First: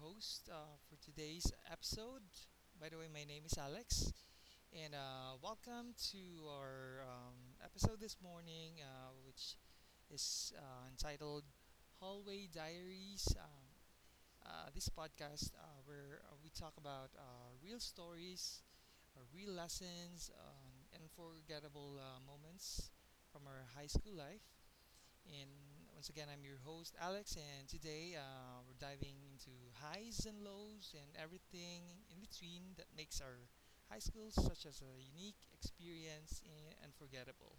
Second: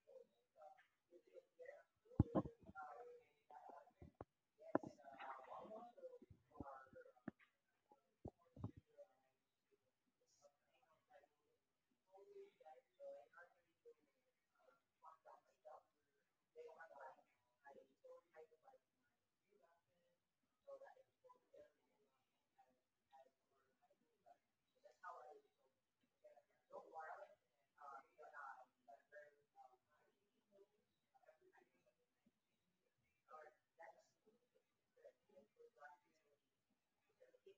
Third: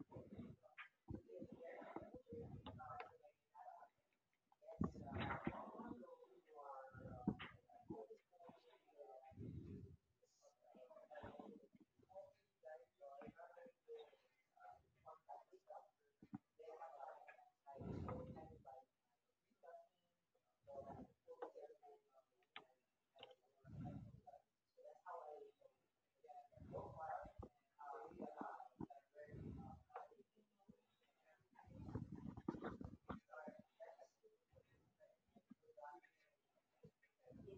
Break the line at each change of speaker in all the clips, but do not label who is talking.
host for today's episode. By the way, my name is Alex, and welcome to our episode this morning, which is entitled Hallway Diaries. This podcast where we talk about real stories, real lessons, and unforgettable moments from our high school life. And once again, I'm your host, Alex, and today we're diving into highs and lows and everything in between that makes our high school such as a unique experience and unforgettable.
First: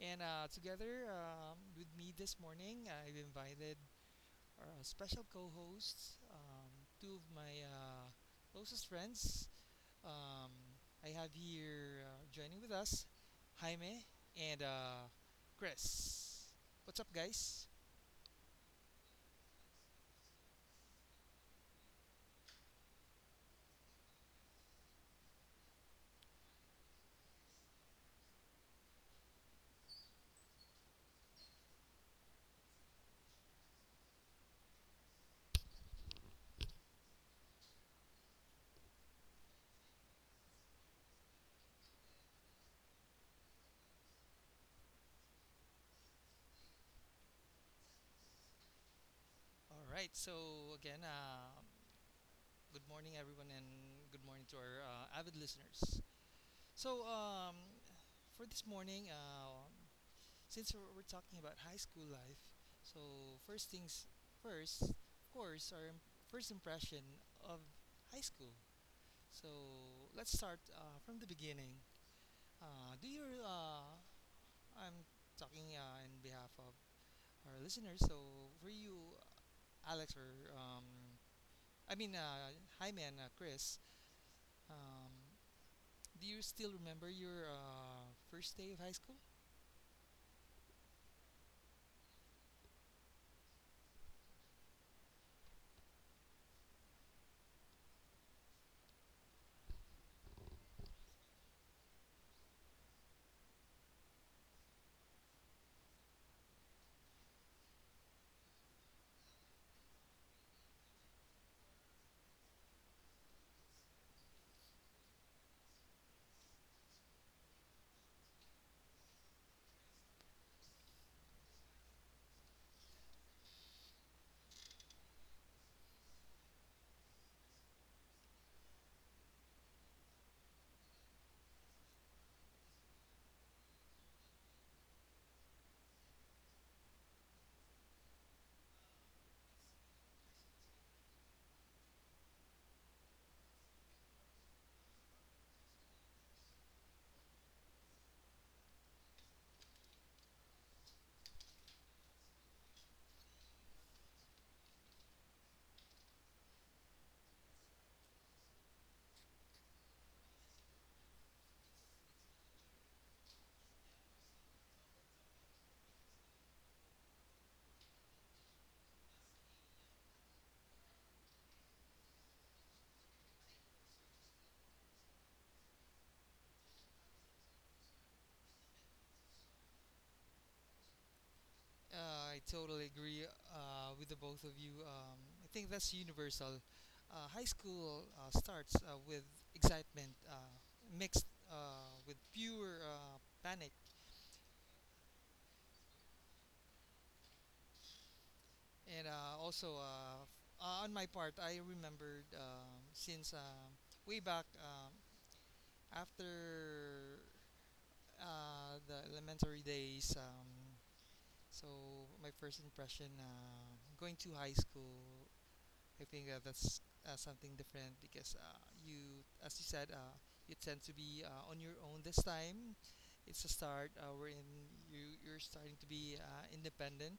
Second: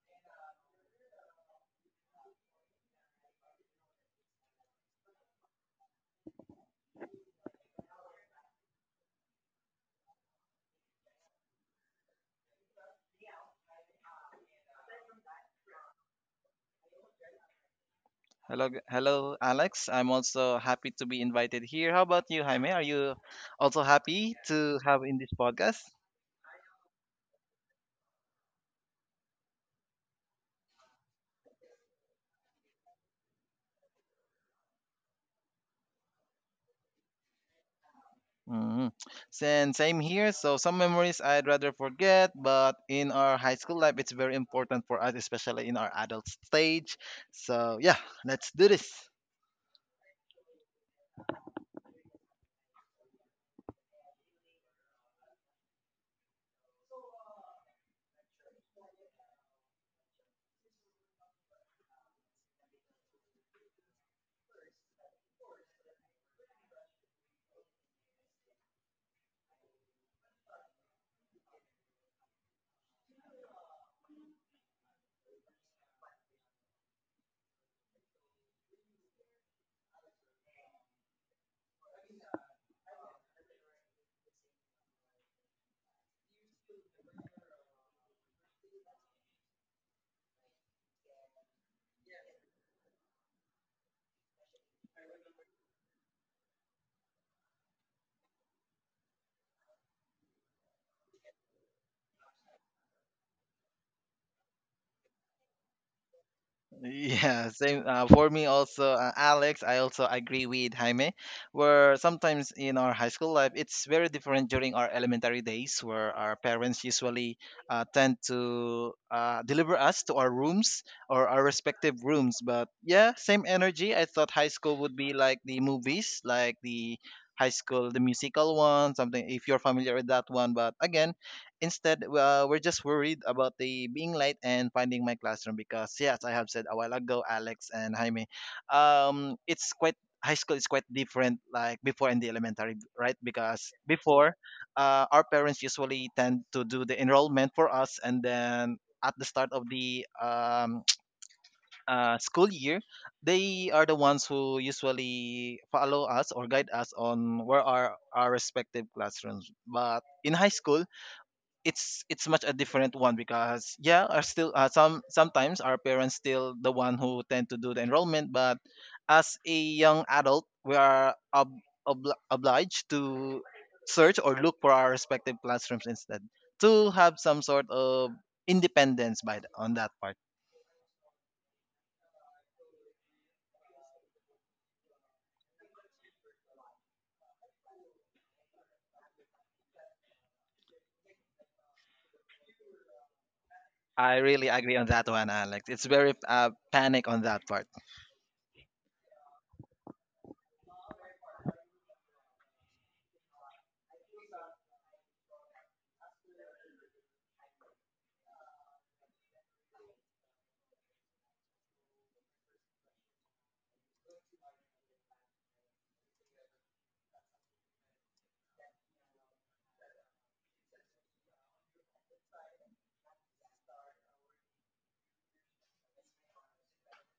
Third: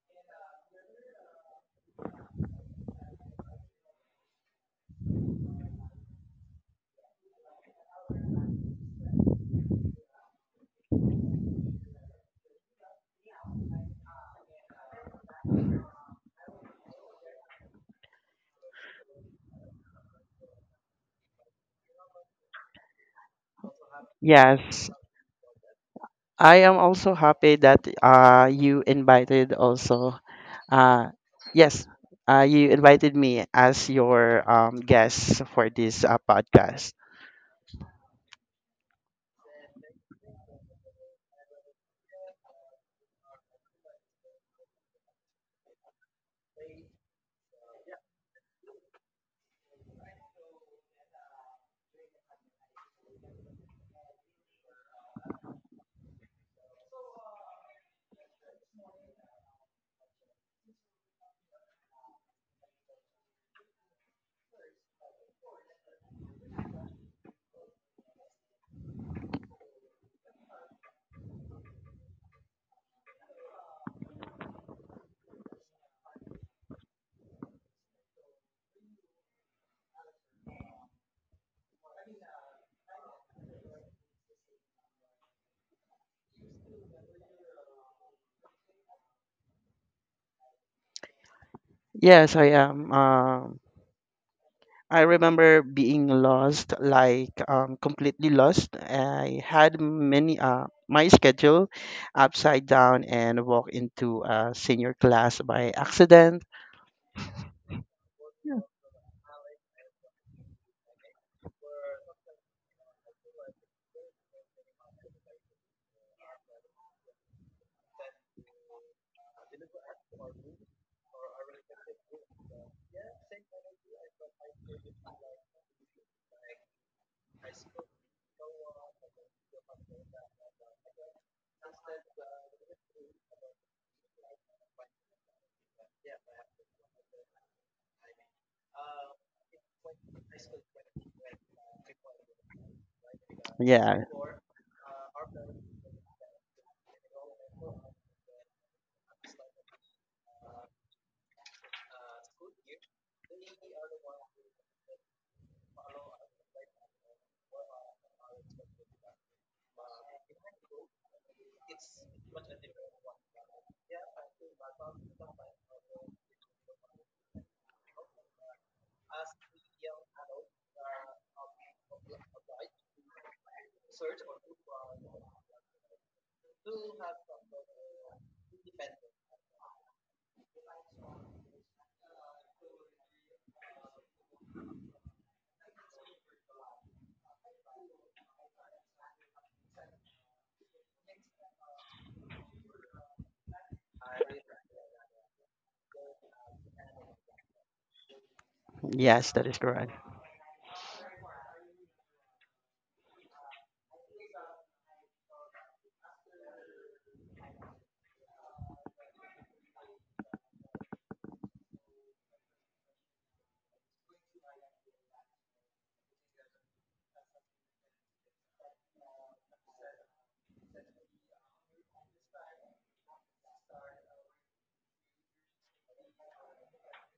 And together with me this morning, I've invited our special co hosts, two of my closest friends. Um, I have here joining with us Jaime and Chris. What's up, guys?
Hello, hello, Alex. I'm also happy to be invited here. How about you, Jaime? Are you also happy to
Yes,
have in this podcast?
I am also happy that you invited also uh yes, you invited me as your guest for this podcast.
Mm-hmm. Same here. So some memories I'd rather forget, but in our high school life, it's very important for us, especially in our adult stage. So yeah, let's do this.
All right. So again, good morning, everyone, and good morning to our avid listeners. So for this morning, since we're talking about high school life, so first things first, of course, our first impression of high school. So let's start from the beginning. Do you? I'm talking in behalf of our listeners. So for you, Alex, or I mean, hi, man, Chris. Um, do you still remember your first day of high school?
Yes, I am um I remember being lost, like completely lost. I had many my schedule upside down and walk into a senior class by accident.
Yeah, same for me also, Alex. I also agree with Jaime, where sometimes in our high school life, it's very different during our elementary days, where our parents usually tend to deliver us to our rooms or our respective rooms. But yeah, same energy. I thought high school would be like the movies, like the high school, the musical one, something if you're familiar with that one. But again, instead, we're just worried about the being late and finding my classroom because, yes, I have said a while ago, Alex and Jaime, it's quite high school is quite different like before in the elementary, right? Because
Yeah,
before, our parents usually tend to do the enrollment for us, and then at the start of the school year, they are the ones who usually follow us or guide us on where are our respective classrooms. But in high school, it's much a different one because yeah are still sometimes our parents still the one who tend to do the enrollment but as a young adult we are obliged to search or look for our respective classrooms instead to have some sort of independence by the, on that part.
I totally agree with the both of you. I think that's universal. High school starts with excitement mixed with pure panic.
I really agree on that one, Alex. It's very panic on that part.
And
yes, that is
also,
correct.
on my part, I remembered since way back after the elementary days. So my first impression, going to high school, I think that's something different because you, as you said, you tend to be on your own this time. It's a start wherein you're starting to be independent,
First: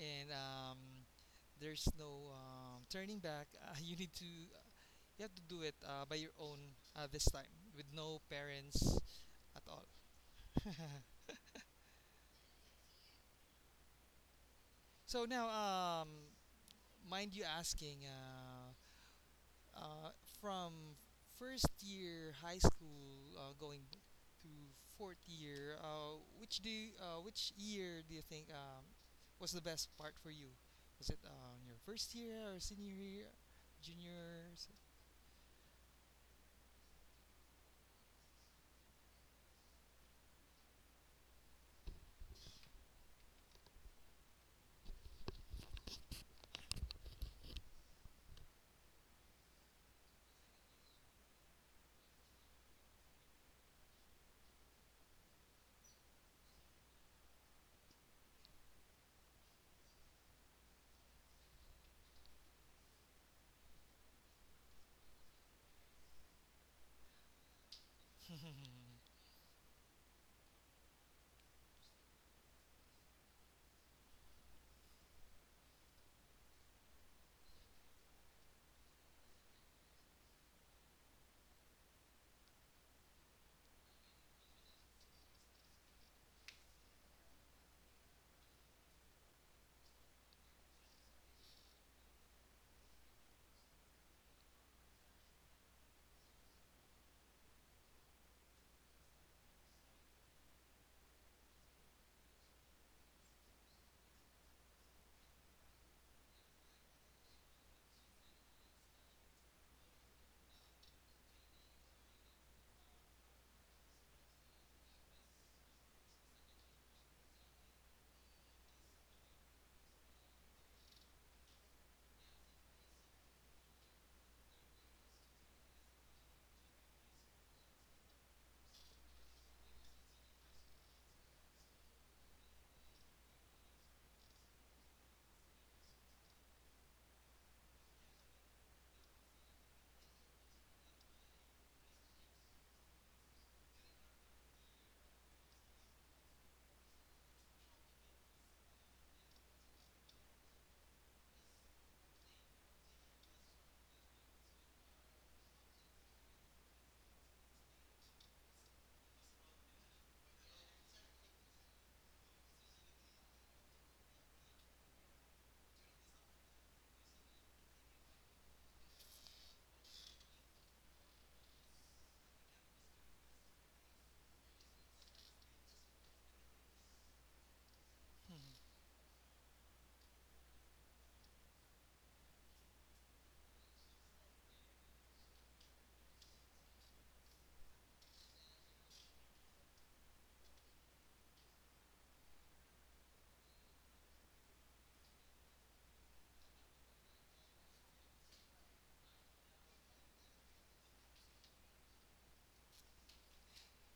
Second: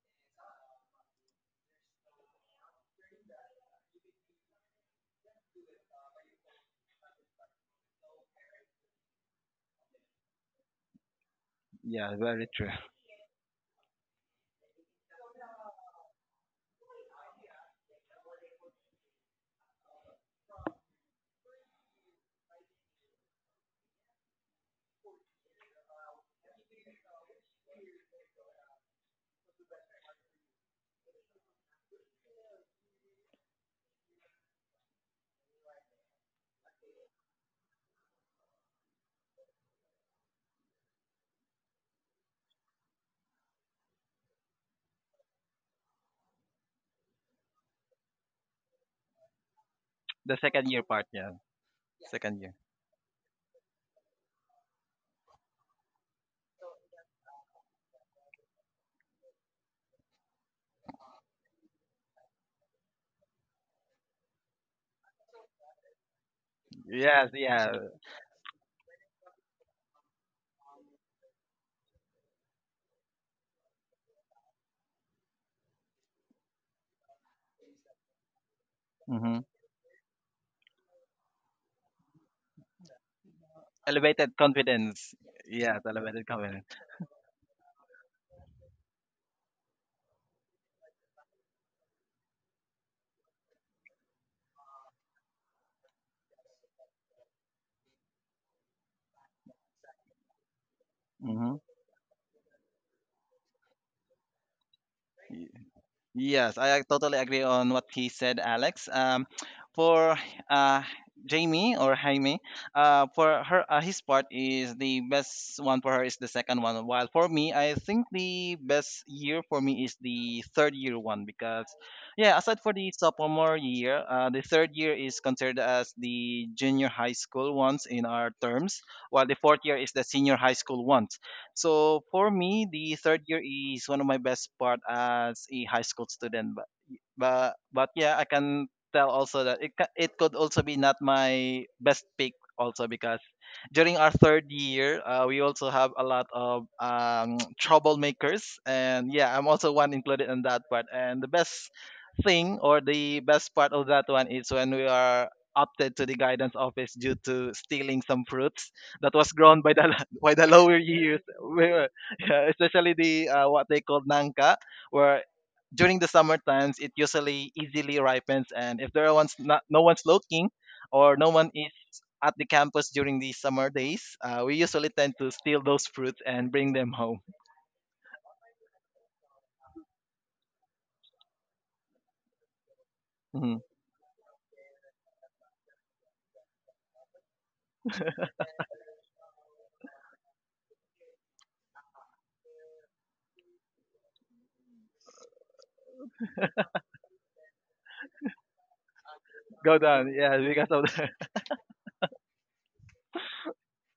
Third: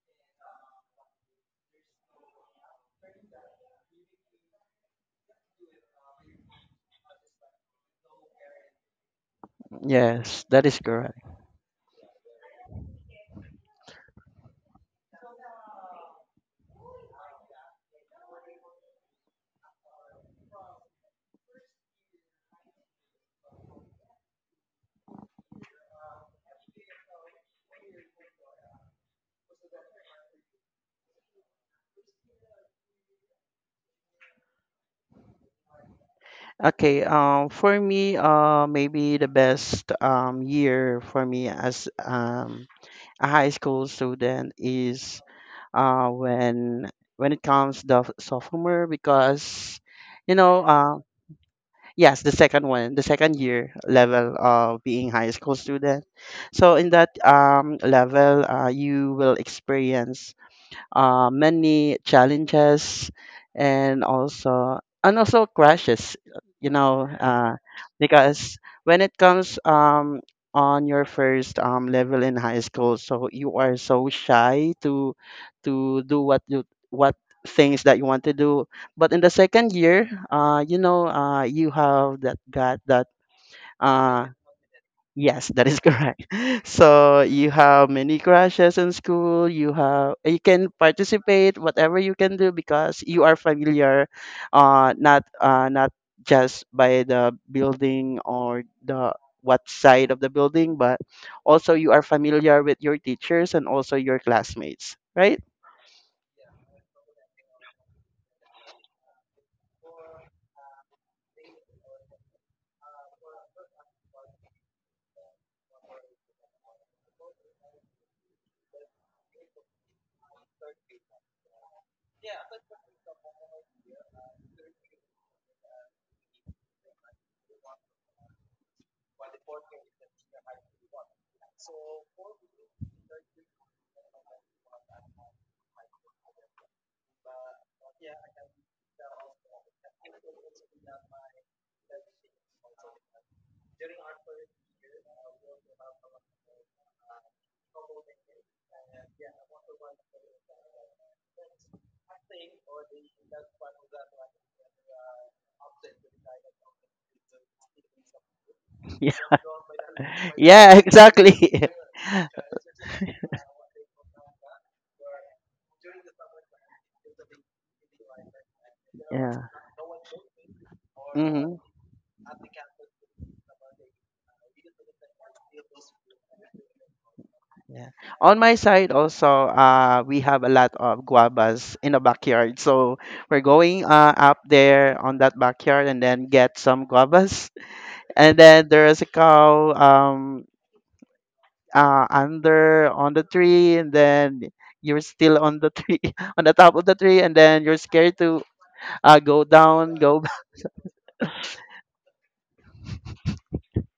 and there's no turning back. You have to do it by your own this time with no parents at all.
Yes, that is correct.
Yeah, very true.
So now, mind you asking. Uh, from first year high school going to fourth year, which year do you think was the best part for you? Was it your first year or senior year, juniors?
Okay, for me, maybe the best year for me as a high school student is uh, when when it comes the sophomore, because you
The
know
second year
uh,
part, yeah.
yes, the
Second year.
second one, the second year level of being high school student. So in that level, you will experience many challenges, and also, and also crashes, you know
Yes
uh,
yeah
because when it comes, on your first level in high school, so you are so shy to do what you, what things that you want to do. But in the
Mhm.
second year, you have that, got that uh,
Elevated confidence.
Yes, that is
Yes,
correct.
elevated confidence.
So you have many crushes in school. You have, you can participate whatever you can do because you are familiar, not just by the building or the what side of the building, but
Hmm.
also you are familiar with your teachers and also your classmates, right?
Yes, I totally agree on what he said, Alex. For uh, Jamie or Jaime, for her, his part is the best one for her is the second one. While for me, I think the best year for me is the third year one because, yeah, aside for the sophomore year, the third year is considered as the junior high school ones in our terms, while the fourth year is the senior high school ones. So for me, the third year is one of my best part as a high school student. But but yeah, I can tell also that it could also be not my best pick also because during our third year, we also have a lot of troublemakers, and yeah, I'm also one included in that part. And the best thing or the best part of that one is when we are opted to the guidance office due to stealing some fruits
Yeah,
that was grown by the by the
yeah,
lower years.
exactly.
Yeah, especially the what they call nangka, where during the summer times it usually easily ripens, and if there one's
Yeah.
not no one's looking or no one
Hmm.
at the campus during the summer days, we usually tend to steal those fruits and bring them home.
Yeah. On my side also, we have a lot of guavas in the backyard. So we're
Mhm.
going up there on that backyard and then get some guavas. And then there is a cow, under on the tree, and then you're still on the tree, on the top of the tree, and then you're scared to go
Go
down,
down,
go
yeah,
back.
because of the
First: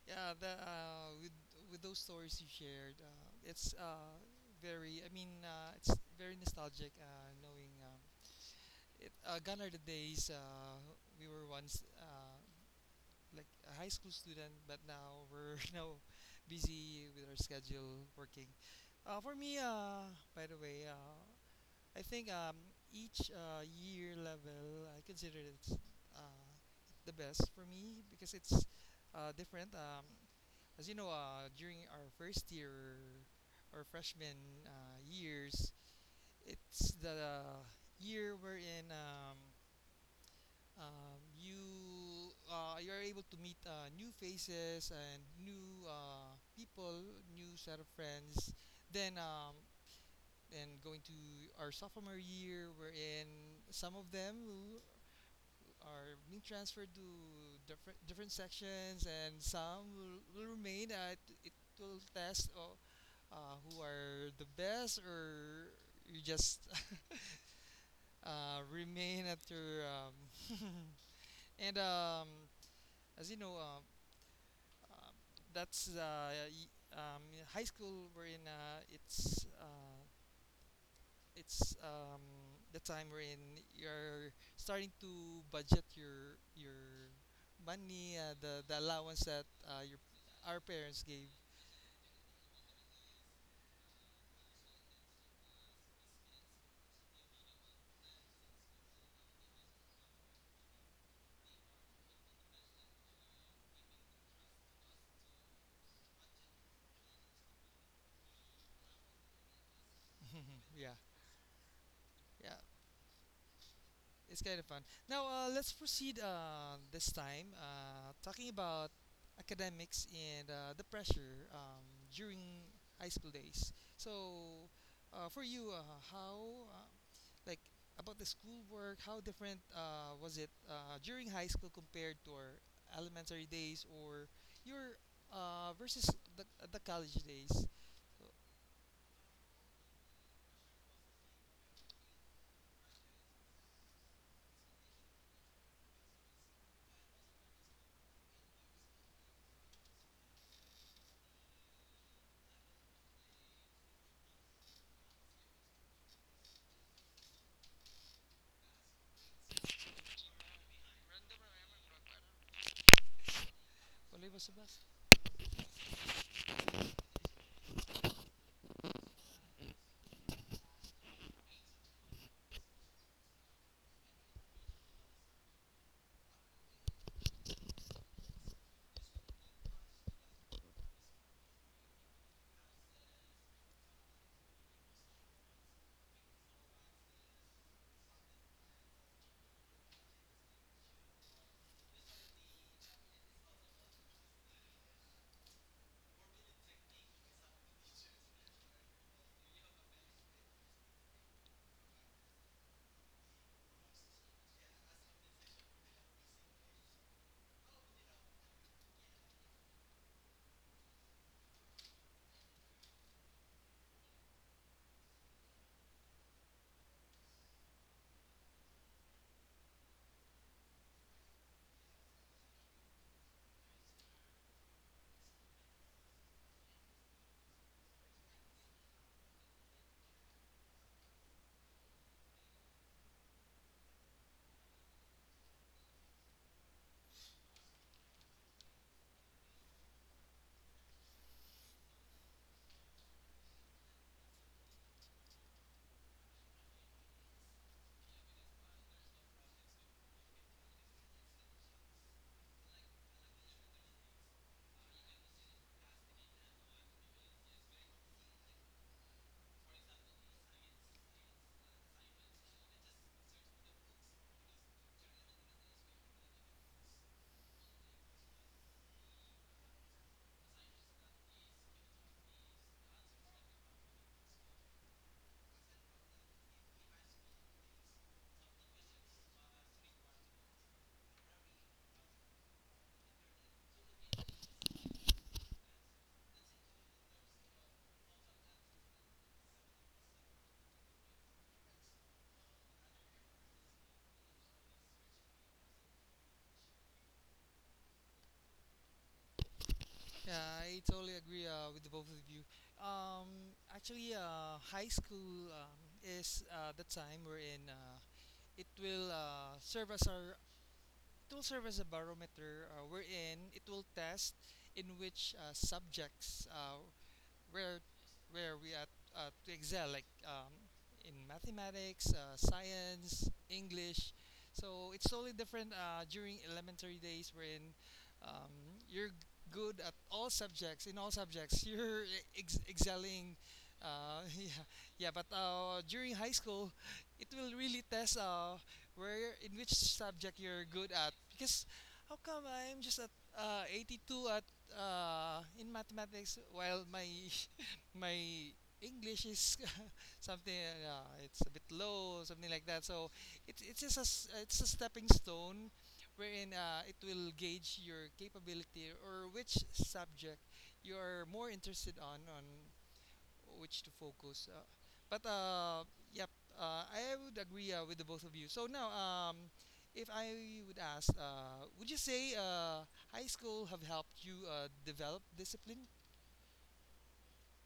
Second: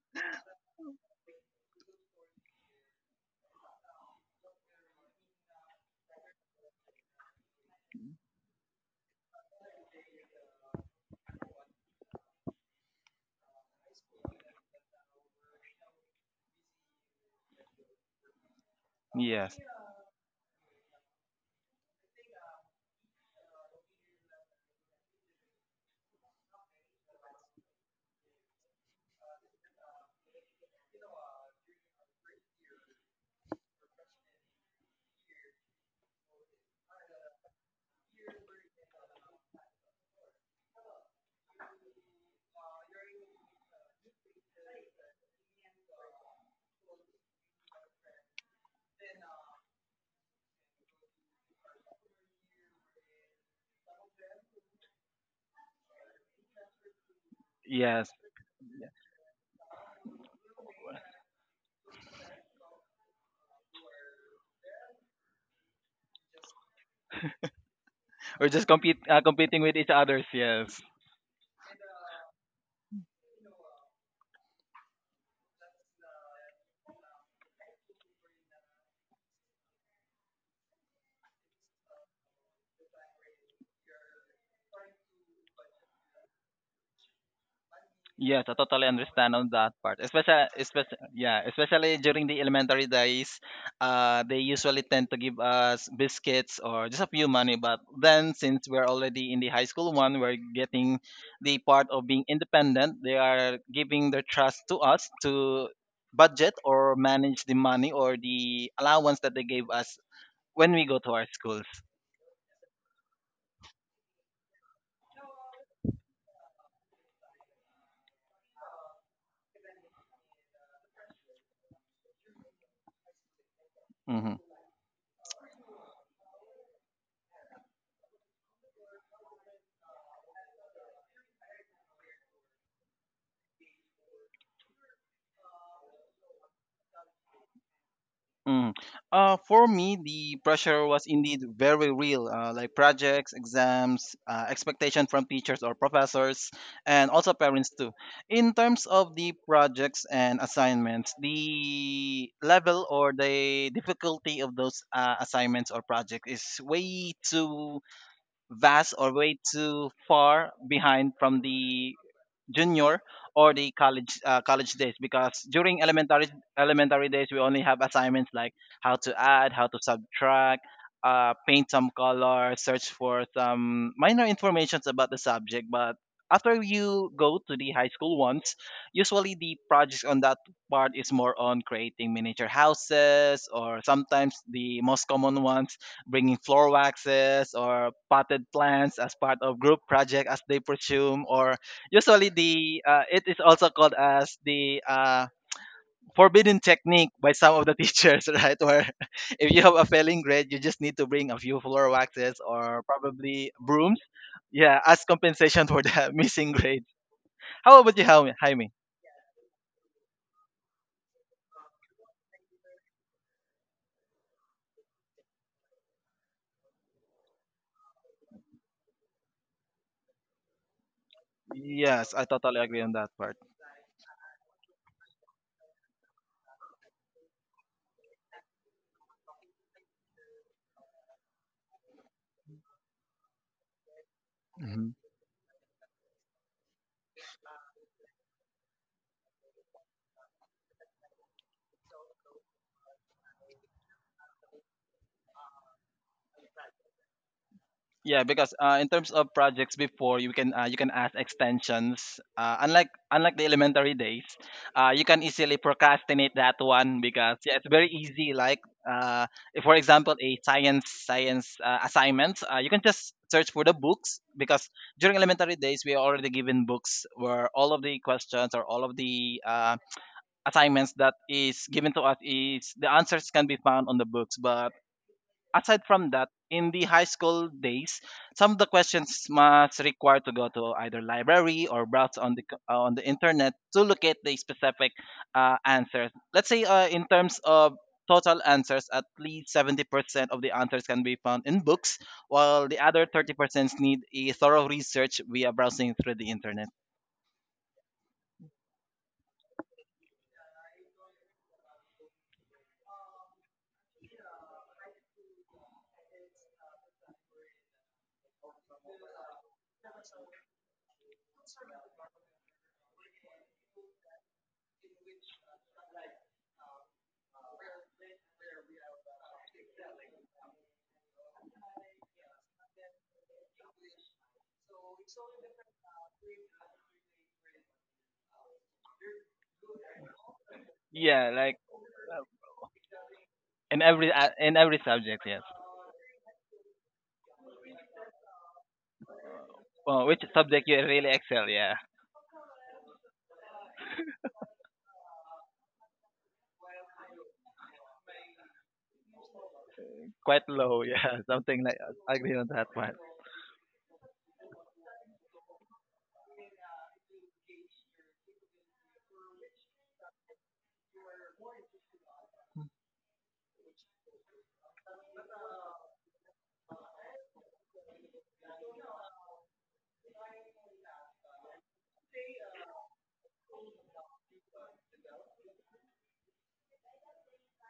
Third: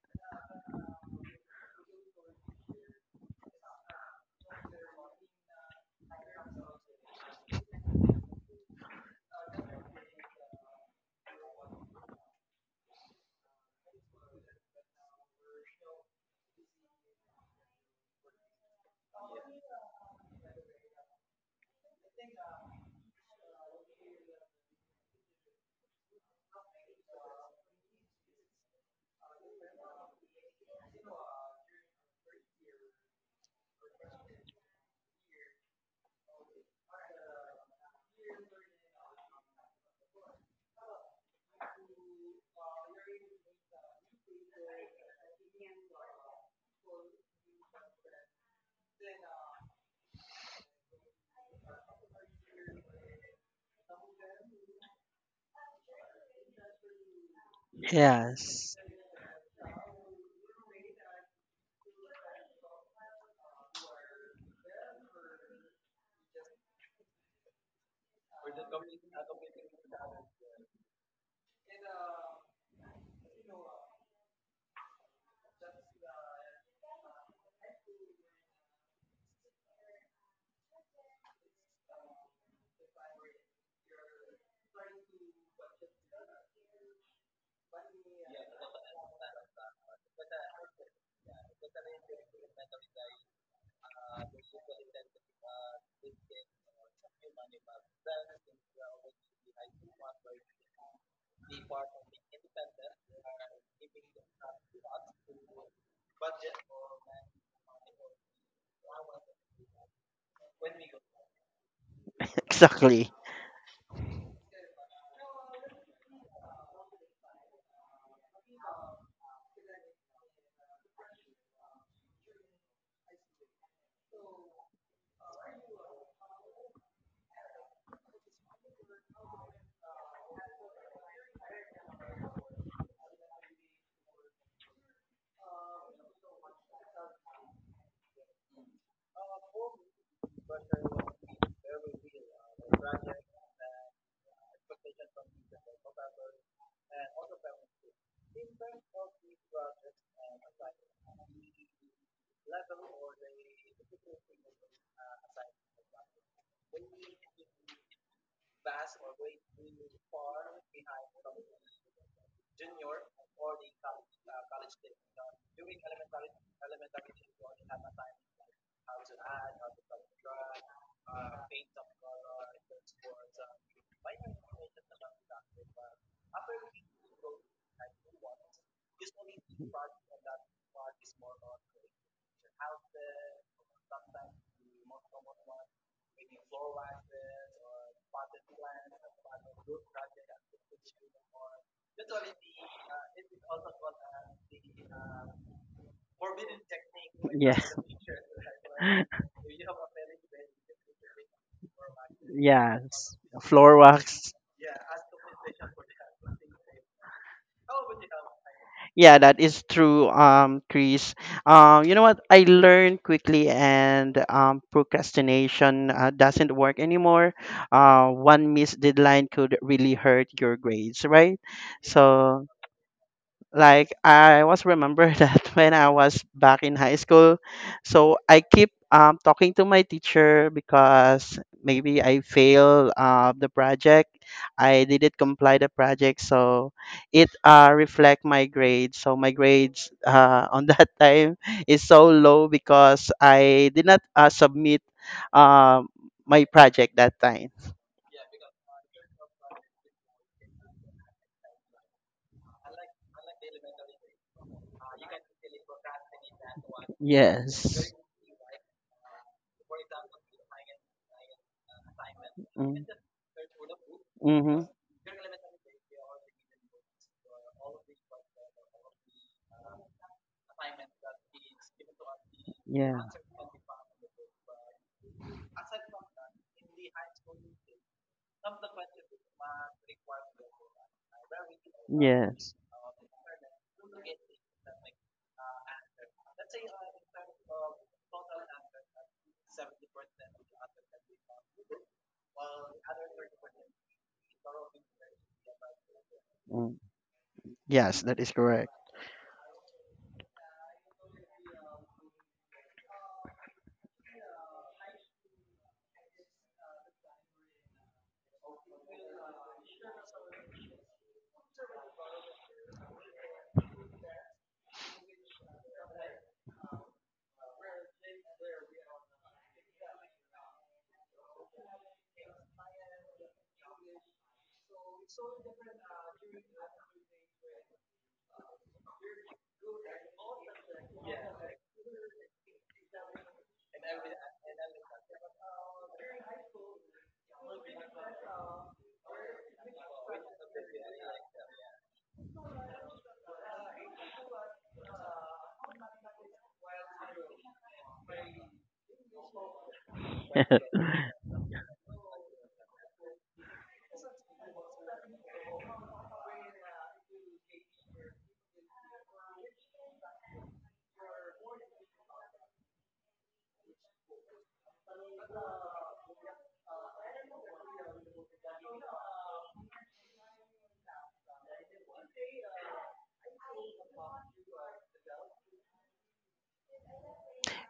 Yeah, with those stories you shared, it's very. I mean, it's very nostalgic, knowing. It Gone are the days we were once like a high school student, but now we're now busy with our schedule working. For
yes,
me, by the way, I think each year level I consider it uh, the best for me because it's different. As you know, during our first year or freshman years, it's the year we're in. You're able to meet new faces and new people, new set of friends. Then and going to our sophomore year, wherein some of them who are being transferred to different
yes.
different
Yes.
sections, and some will remain. It will test who are the best, or you just
We're just compete
remain at
competing with
your
each others. Yes.
and as you know, uh, that's uh, y- um, high school wherein it's the time wherein you're starting to budget your money,
Yes, I
the
totally
allowance
understand
that
on that part.
your
Especially,
our
especially,
parents gave.
yeah, especially during the elementary days, they usually tend to give us biscuits or just a few money. But then, since we're already in the high school one, we're getting the part of being independent. They are giving their trust to us to budget or manage the money or the allowance that they gave us when we
Yeah,
go to our schools.
yeah.
Exactly.
It's kind of fun. Now, let's proceed this time talking about academics and the pressure during high school days.
Mm-hmm.
So, for you, how, uh, like, about the schoolwork, how different was it during high school compared to our elementary days or your versus the, the college days? So,
Mm. For me, the pressure was indeed very real, like projects, exams, expectation from teachers or professors, and also parents too. In terms of the projects and assignments, the level or the difficulty of those assignments or projects is way too vast or way too far behind from the junior or the
Walay ba sa
college
bus?
days, because during elementary days we only have assignments like how to add, how to subtract, paint some color, search for some minor informations about the subject. But after you go to the high school ones, usually the projects on that part is more on creating miniature houses, or sometimes the most common ones bringing floor waxes or potted plants as part of group project, as they presume, or usually the it is also called as the forbidden technique by some
Yeah.
of the teachers, right, where if you have a failing grade you just need to bring a few floor waxes or
Yes,
probably
floor
brooms,
wax.
yeah, as compensation for the missing grade. How about you, Jaime?
Yeah, that is true, Chris. You know what? I learned quickly, and procrastination doesn't work anymore. One missed deadline could really hurt your grades, right?
Yes, I
So,
totally agree on that part.
like, I was, remember that when I was back in high school, so I keep talking to my teacher because maybe I failed the project. I didn't comply the project, so it reflect my grades. So my grades on that time is so low because I did not submit um my project that time.
Yeah, because in terms of projects before, you can ask extensions. Unlike the elementary days, you can easily procrastinate that one because yeah, it's
Yes.
very easy. Like if for example a science assignment, you can
Mm.
just search for the books
Mhm.
because during elementary days we are already given books where all of the questions or all of the assignments that is given to us is the
Yeah.
answers can be found on the books. But aside from that, in the high school days, some of the questions must require to go to either library or browse
Yes.
on the internet to locate the specific answers. Let's say in terms of total answers, at least 70% of the answers can be found in books, while the other 30% need a thorough research via browsing through the internet.
Mm. Yes, that is correct.
Yeah, I totally agree with the both of you. Actually, high school is the time wherein it will uh, serve as our it will serve as a barometer wherein it will test in which subjects where where we at to excel like in mathematics, science, English. So it's totally different during elementary days wherein you're good at all subjects in all
Yeah, like
subjects excelling,
in
yeah
every
yeah
subject,
but
yes.
during high school it will really test where in which
Well, which
subject you're
subject you
good
really
at
excel?
because
Yeah.
how come I'm just at 82 at in mathematics, while my my English is
Quite
something
low. Yeah,
it's a
something
bit
like. I
low,
agree on
something
that
like that.
one.
So it's a stepping stone, wherein it will gauge your capability or which subject you are more interested on which to focus. But yep, I would agree with the both of you. So now, if I would ask, would you say high school have helped you develop discipline?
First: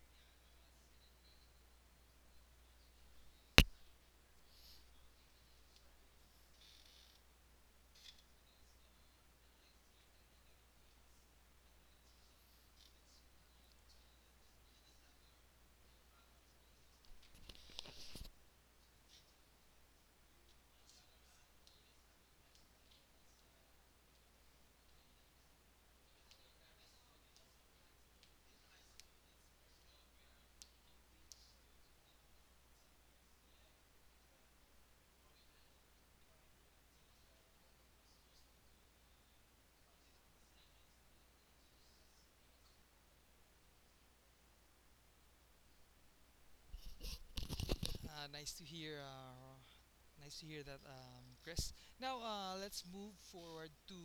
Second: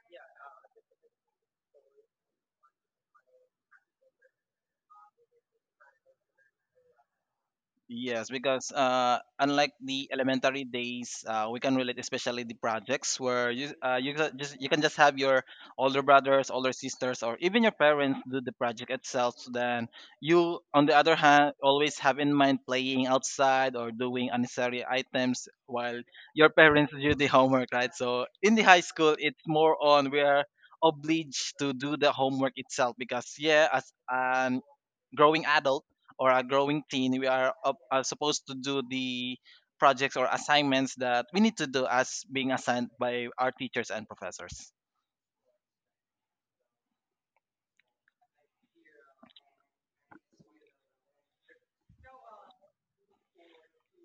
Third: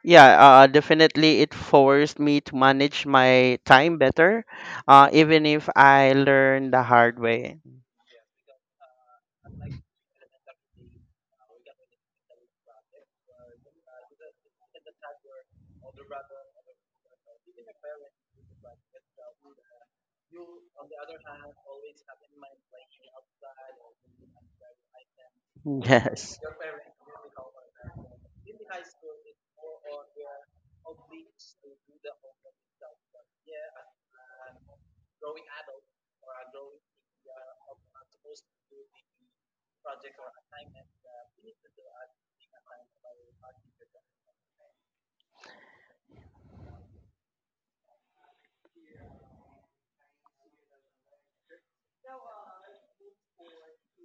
Yeah, definitely it forced me to manage my time better, even if I learned the hard way.
Yes, because unlike the elementary days, we can relate, especially the projects where you can just have your older brothers, older sisters, or even your parents do the project itself. So then you, on the other hand, always have in mind playing outside or doing unnecessary items while
Yes.
your parents do the homework, right? So in the high school, it's more on we are obliged to do the homework itself because yeah, as an growing adult or a growing teen, we are supposed to do the projects or assignments that we need to do as being assigned by our teachers and professors.
Uh, nice to hear, uh, Nice to hear that, Chris. Now, let's move forward to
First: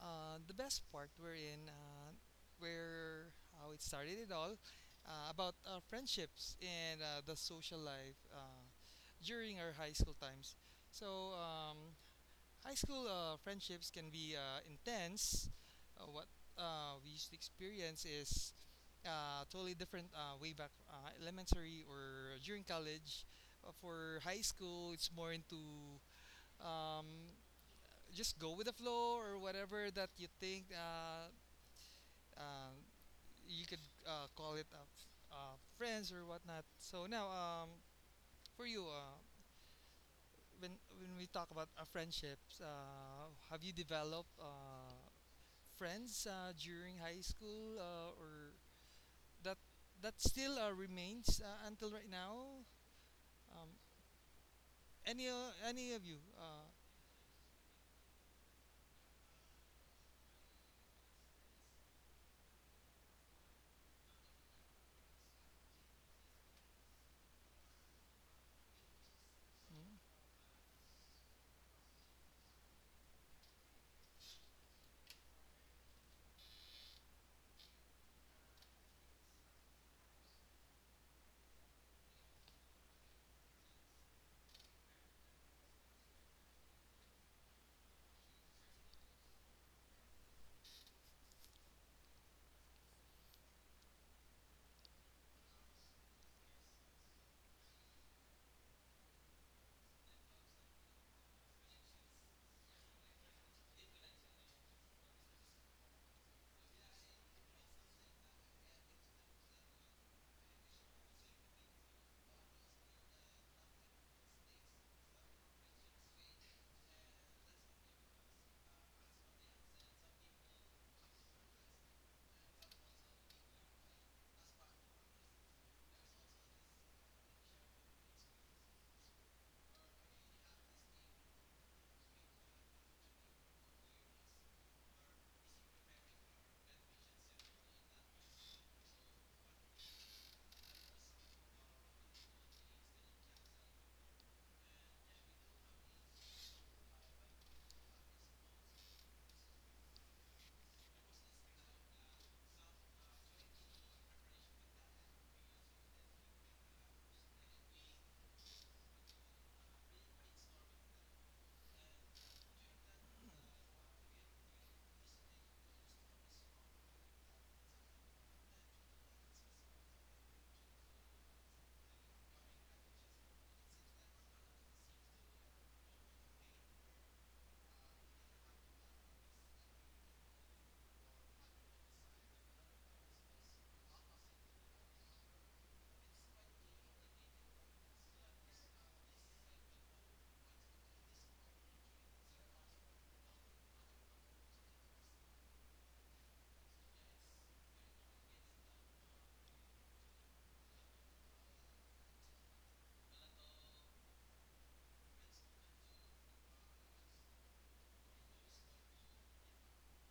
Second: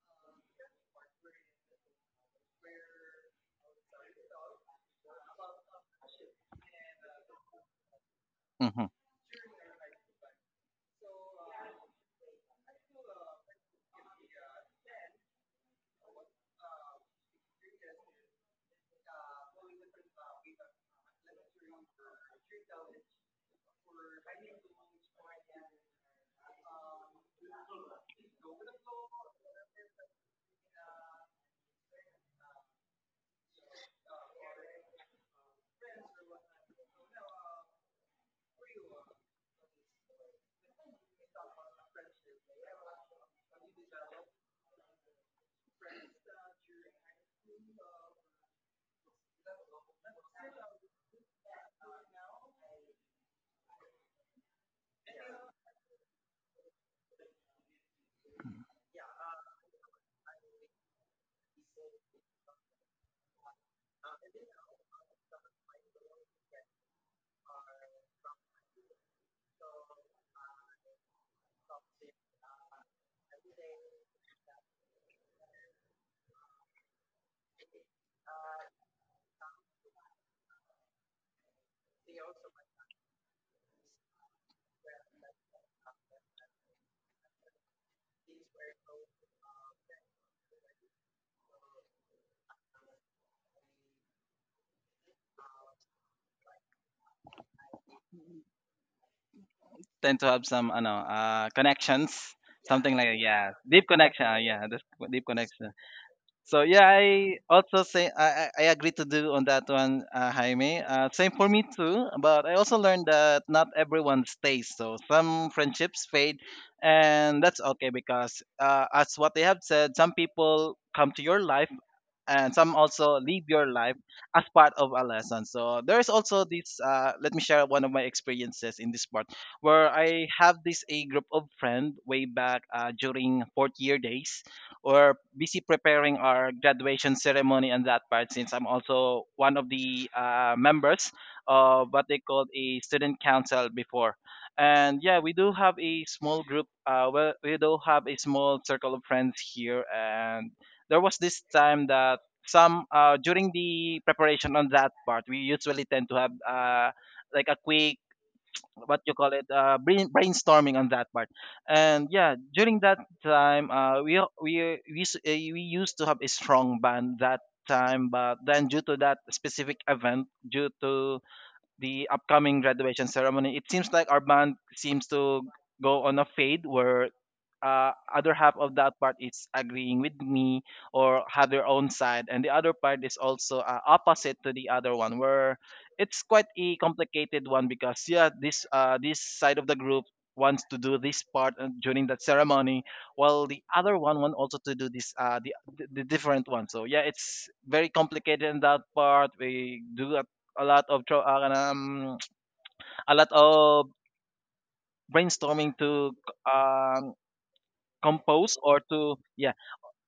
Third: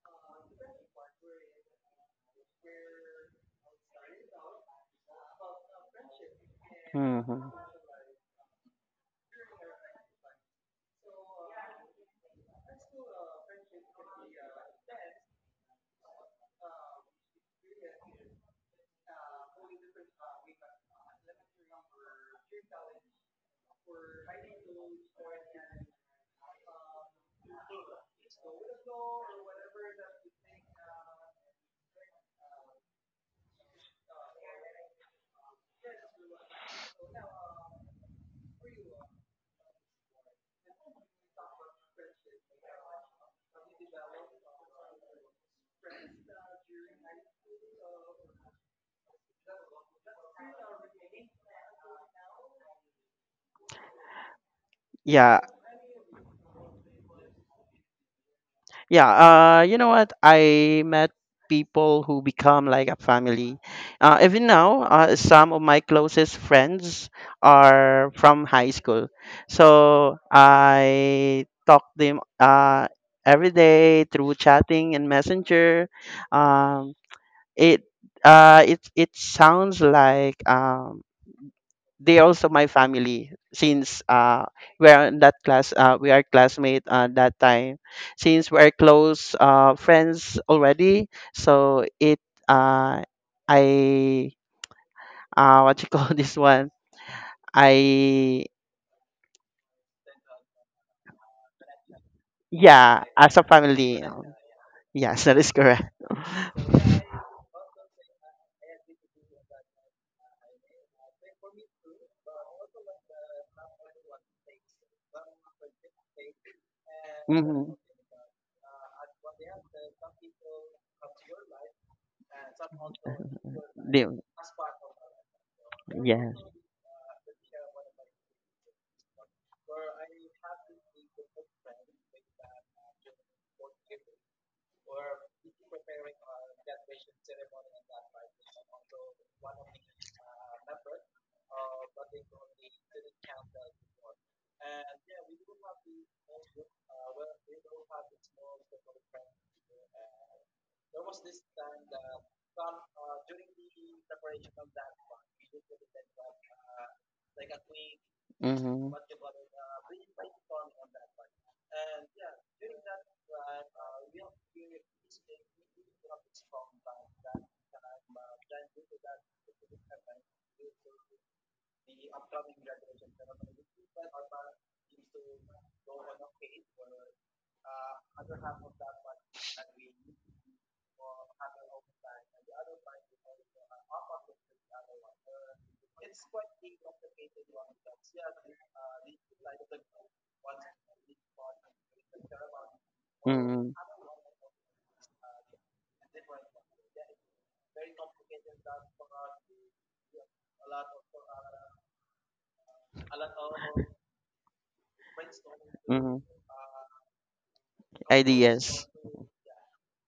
the best part wherein where how it started it all about friendships and the
Hmm.
social life
Hmm.
during our high school times. So, high school friendships can be intense. What we used to experience is totally different way back elementary or during college. For high school, it's more into um, just go with the flow or whatever that you think uh, you could call it friends or whatnot. So now, for you, when we talk about friendships, have you developed friends during high school or that that still remains until right now? Um,
Yeah,
any of you?
yeah, you know what, I met people who become like a family. Even now, some of my closest friends are from high school,
Mm,
so I talk them every day through chatting and Messenger. um, it it it sounds like, they are also my family since we are in that class, we are classmate that time. Since we are close friends already, so it uh I what you call this one I
Tend to have some, ano, connections, something
yeah,
like
as a
yeah, deep
family,
connection. Yeah, that's deep
yes, that is
connection.
correct.
So yeah, I also say I agree to do on that one, Jaime. Same for me too. But I also learned that not everyone stays. So some friendships fade, and that's
Mm-hmm.
okay because as what they have said, some people come to your life and some also live your life as part of a lesson. So there is
Yes.
also this. Let me share one of my experiences in this part, where I have this a group of friend way back during fourth year days, or busy preparing our graduation ceremony and that part. Since I'm also one of the members of what they called a student council before. And yeah, we do have a small group. Well, we do have a small circle of friends here, and there was this time that some during the preparation on that part, we usually tend to have like a quick
Mm-hmm.
what you call it brainstorming on that part. And yeah, during that time, we used to have a strong band that time, but then due to that specific event, due to the upcoming graduation ceremony, it seems like our band seems to go on a fade, where other half of that part is agreeing with me or have their own side, and the other part is also opposite to the other one, where it's quite a complicated one. Because yeah, this this side of the group wants to do this part during that ceremony, while the
Mm-hmm.
other one want also to do this the different one. So yeah, it's very complicated in that part. We do a lot of a lot of brainstorming to
Mm-hmm.
um, compose
Ideas.
or to, yeah,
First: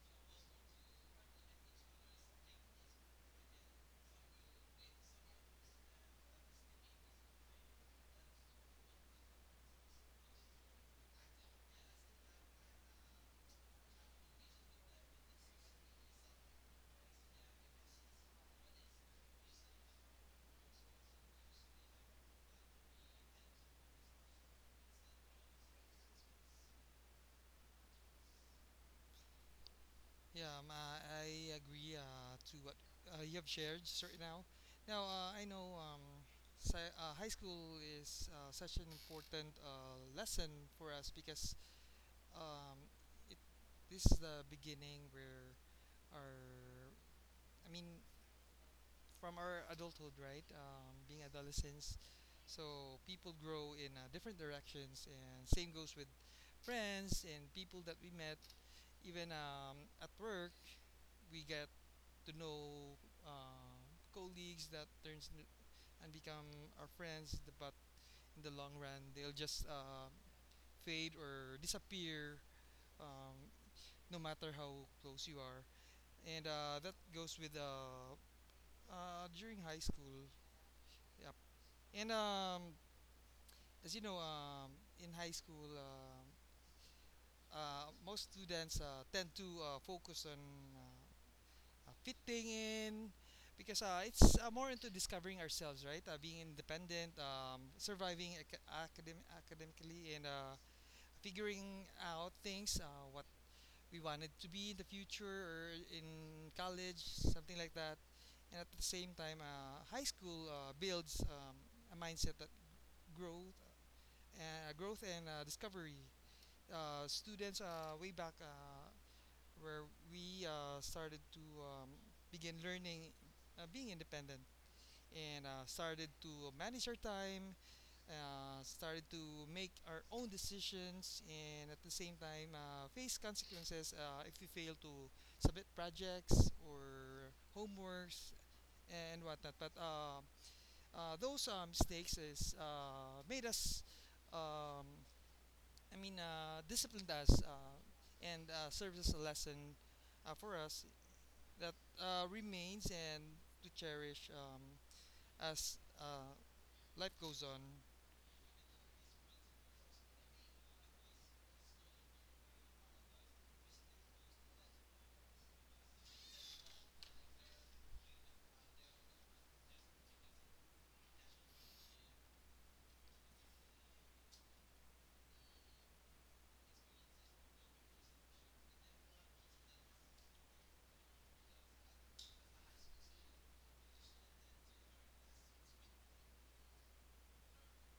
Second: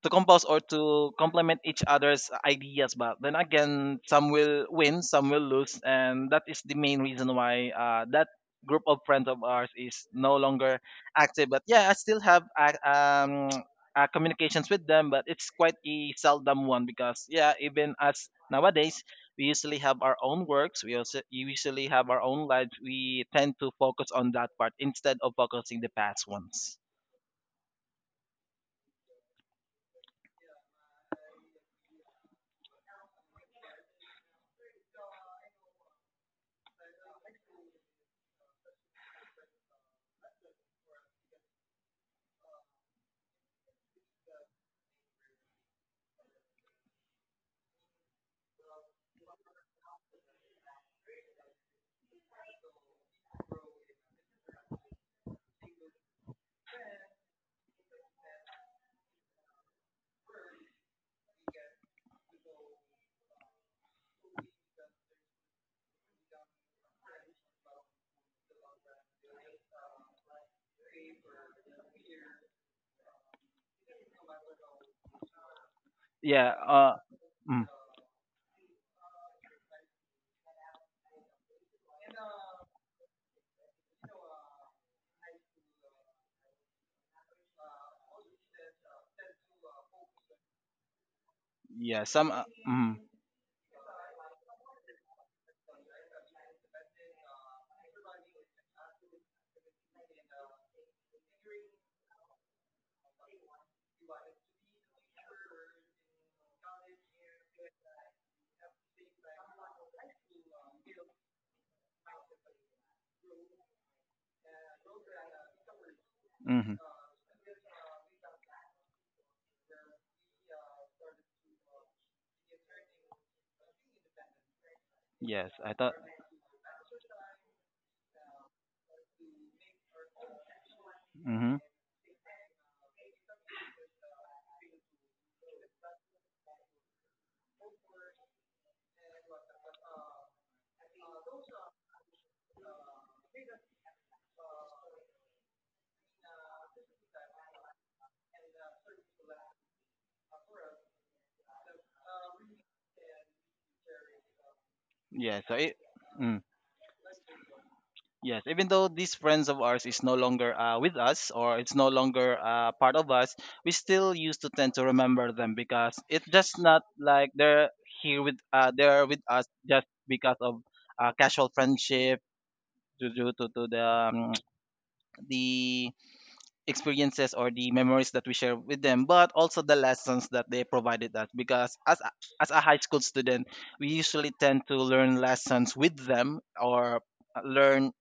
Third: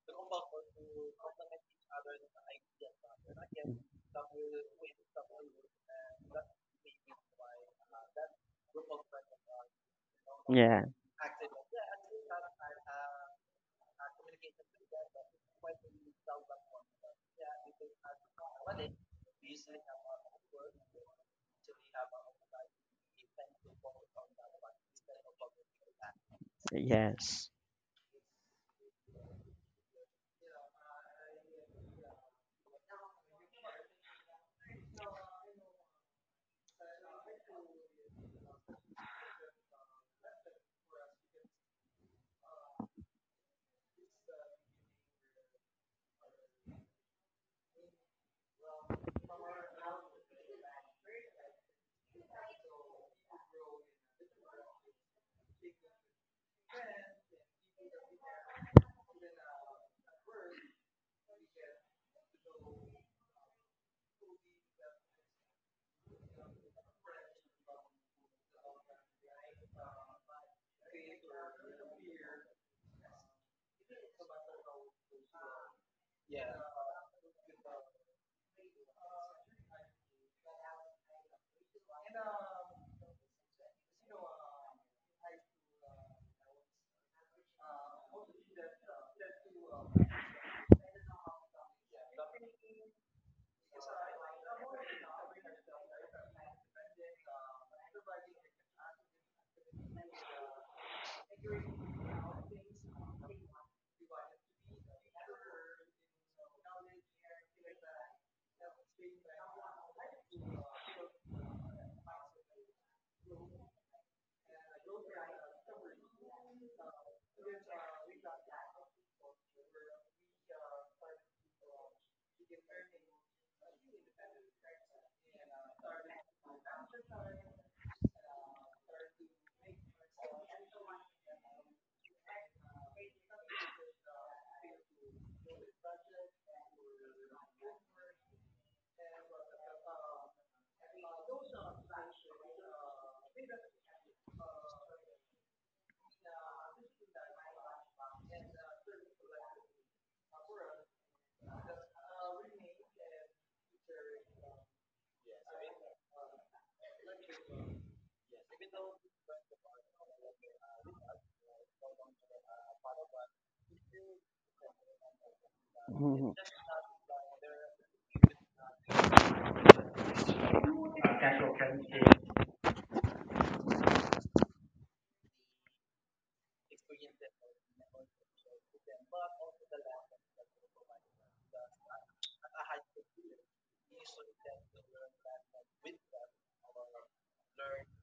to compose or to complement each other's ideas. But then again, some will win, some will lose, and that is the main reason why that group of friends of ours is no longer
Yeah.
active. But yeah, I still have communications with them, but it's quite a seldom one. Because yeah, even as nowadays, we usually have our own works, we also usually have our own lives. We tend to focus on that part instead of focusing the past ones.
Yes.
yeah, I agree to what you have shared just right now. Now I know high school is such an important lesson for us because um, it this is the beginning where our I mean from our adulthood, right? Being adolescents, so people grow in different directions, and same goes with friends and people that we met. Even at work, we get to know uh, colleagues that and become our friends, but in the long run, they'll just fade or disappear. Um, no matter how close you are, and
Yeah.
that goes with
Mm.
during high school. And as you know, in high school, most students tend to focus on uh,
Yeah, some.
fitting in because it's more into discovering ourselves, right? Being independent, surviving academically, and figuring out things, what we wanted to be in the future or in college, something like that. And at the same time, high school builds a mindset that growth growth and discovery.
Hmm
Students way back where we started to begin learning, being independent, and
Yes, I thought.
started to manage our time, started to make our own decisions,
Mm-hmm.
and at the same time face consequences if we fail to submit projects or homeworks and whatnot. But those mistakes is made us um, I mean, disciplined us and serves as a lesson for us that remains and to cherish,
Yeah, so it.
as
Mm,
life goes on.
yes, even though these friends of ours is no longer with us, or it's no longer part of us, we still used to tend to remember them, because it's
Hmm.
just not like they're here with, uh, they're with us just because of casual friendship, due to the the experiences or the memories that we share with them, but also the lessons that they provided us. Because as a high school student, we usually tend to learn lessons with them, or learn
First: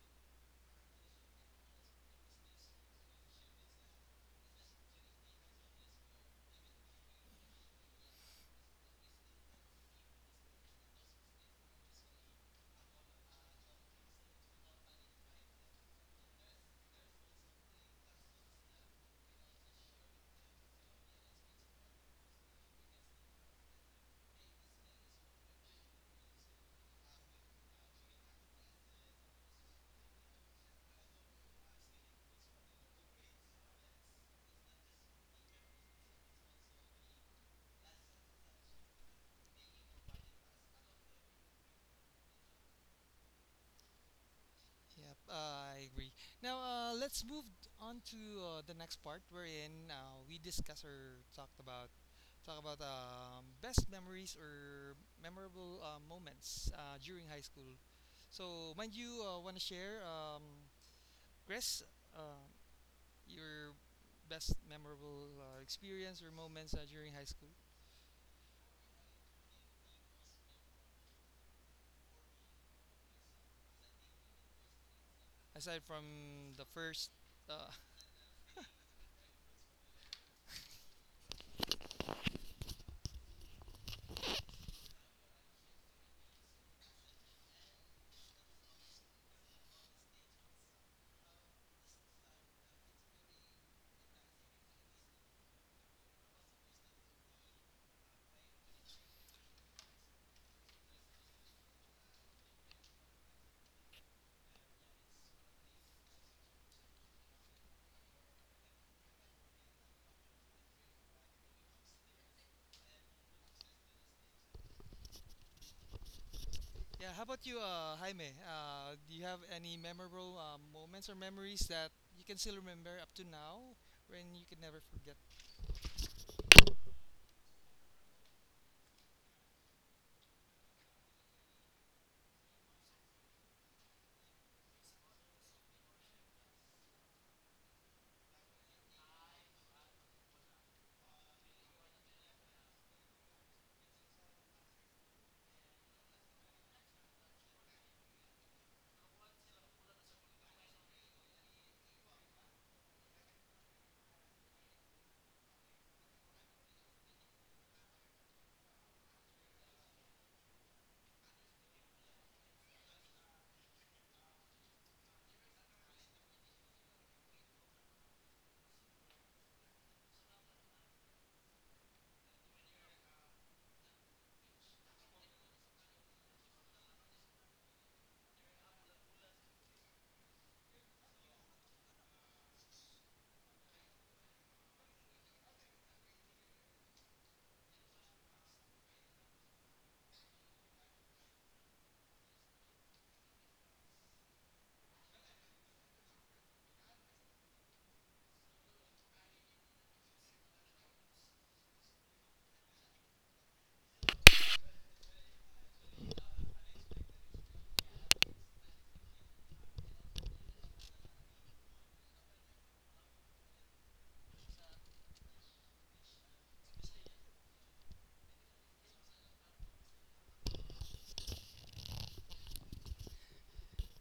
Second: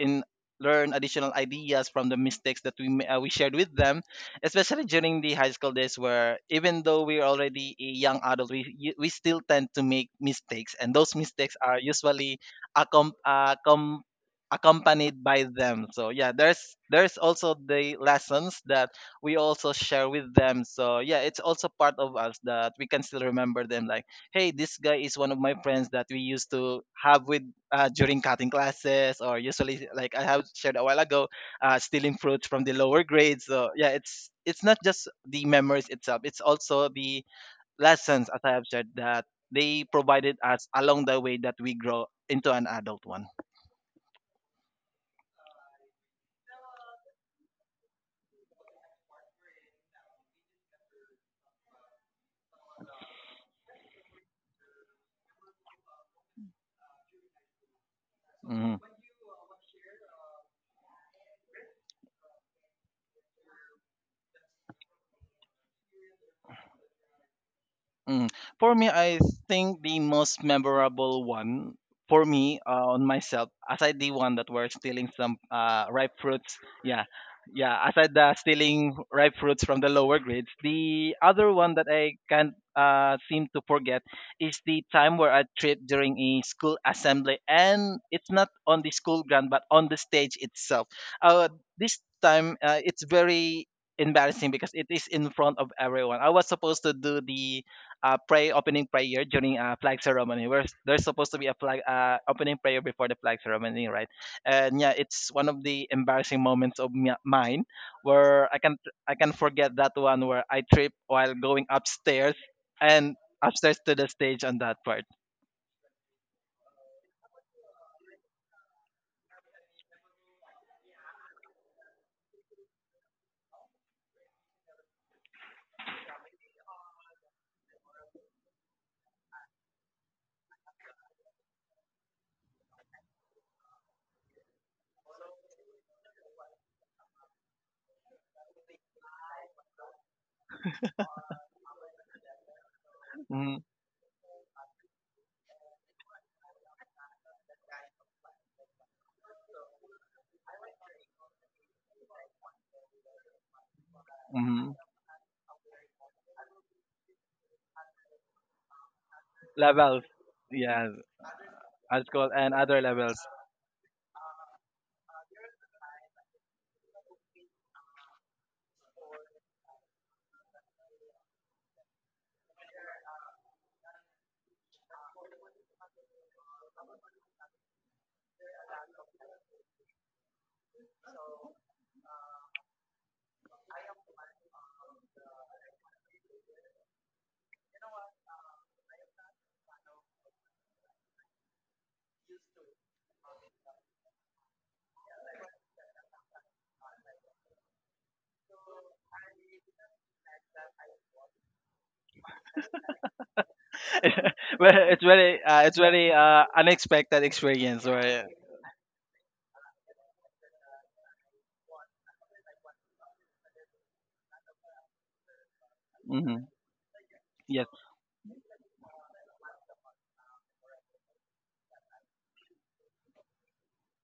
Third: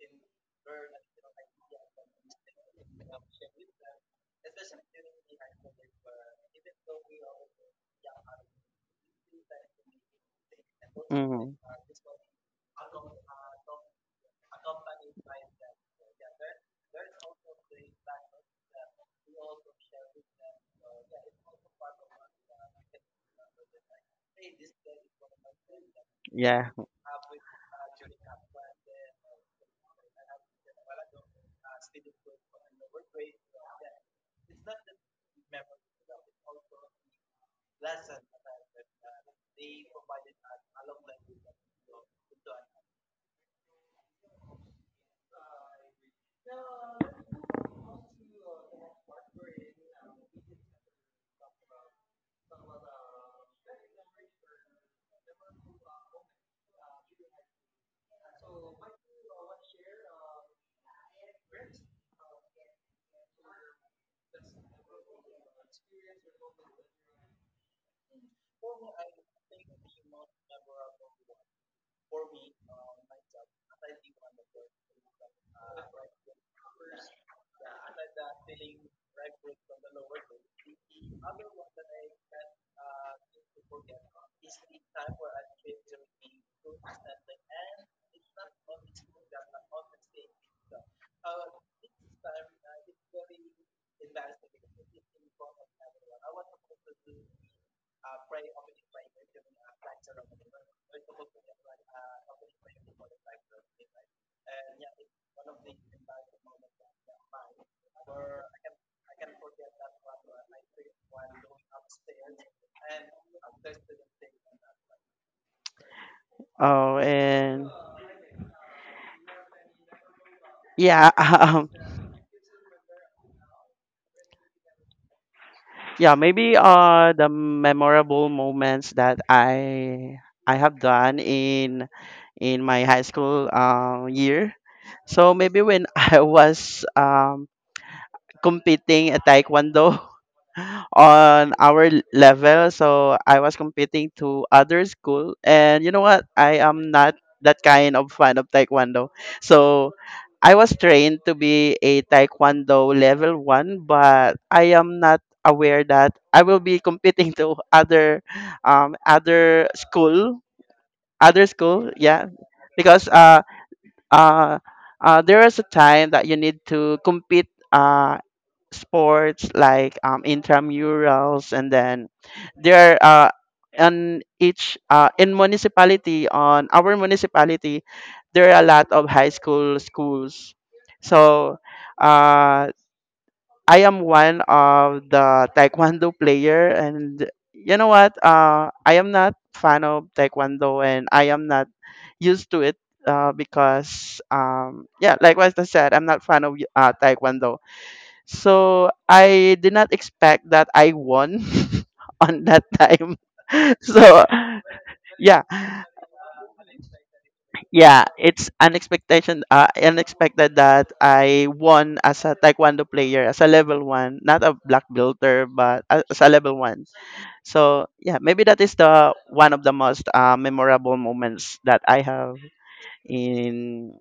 in learn additional ideas from the mistakes that we shared with them, especially during the high school days, where even though we're already a young adult, we still tend to make mistakes, and those
Hmm.
mistakes are usually accom- uh, com- accompanied by them. So yeah, there's also the lessons that we also share with them. So yeah, it's also part of us that we can still remember them, like, hey, this guy is one of my friends that we used
Yeah.
to have with during cutting classes, or usually, like I have shared a while ago, stealing fruits from the lower grades. So yeah, it's not just the memories itself, it's also the lessons, as I have shared, that they provided us along the way that we grow into an adult one.
Yep, I agree. Now, let's move on to the next part wherein we discuss or talked about talk about best memories or memorable moments during high school. So,
Mm-hmm.
mind you, want to share, Chris? Uh, your best memorable experience or moments during high school,
Mm. For me, I think the most memorable one for me on myself, aside the one that were stealing some
aside from
ripe fruits,
the
yeah,
first,
yeah,
uh,
aside the stealing ripe fruits from the lower grades, the other one that I can't seem to forget is the time where I tripped during a school assembly, and it's not on the school ground but on the stage itself. Uh, this time, it's very embarrassing because it is in front of everyone. I was supposed to do the pray opening prayer during flag ceremony. Where there's supposed to be a flag opening prayer before the flag ceremony, right? And yeah, it's one of the embarrassing moments of mine, where I can forget that one, where I trip while going upstairs and upstairs to the stage on that part.
Oh,
yeah, how about you,
and
Jaime? Do you have any memorable moments
yeah,
or memories that you can still remember up to now, when you can never forget?
yeah, maybe the memorable moments that I have done in my high school year. So maybe when I was competing at taekwondo on our level. So I
Mm-hmm.
was competing to other school, and you know what? I am not that kind of fan of taekwondo. So I was trained to be a taekwondo level one, but
Hmm.
I am not aware that I will be competing to other, other
Levels,
school,
yeah,
other school. Yeah,
alcohol and other
because
levels.
uh, there is a time that you need to compete. Sports like, intramurals, and then there on each in municipality, on our municipality, there are a lot of high school schools. So uh, I am one of the taekwondo player, and you know what, I am not fan of taekwondo, and I am not used to it, because, yeah, like what I said, I'm not fan of taekwondo. So I did not expect that I won on that time. So
Well,
yeah,
it's very unexpected experience
yeah,
where.
it's an expectation, unexpected, that I won as a taekwondo player, as a level one, not a black belter, but as a
Mhm.
level one.
Yes.
So yeah, maybe that is the one of the most memorable moments that I have in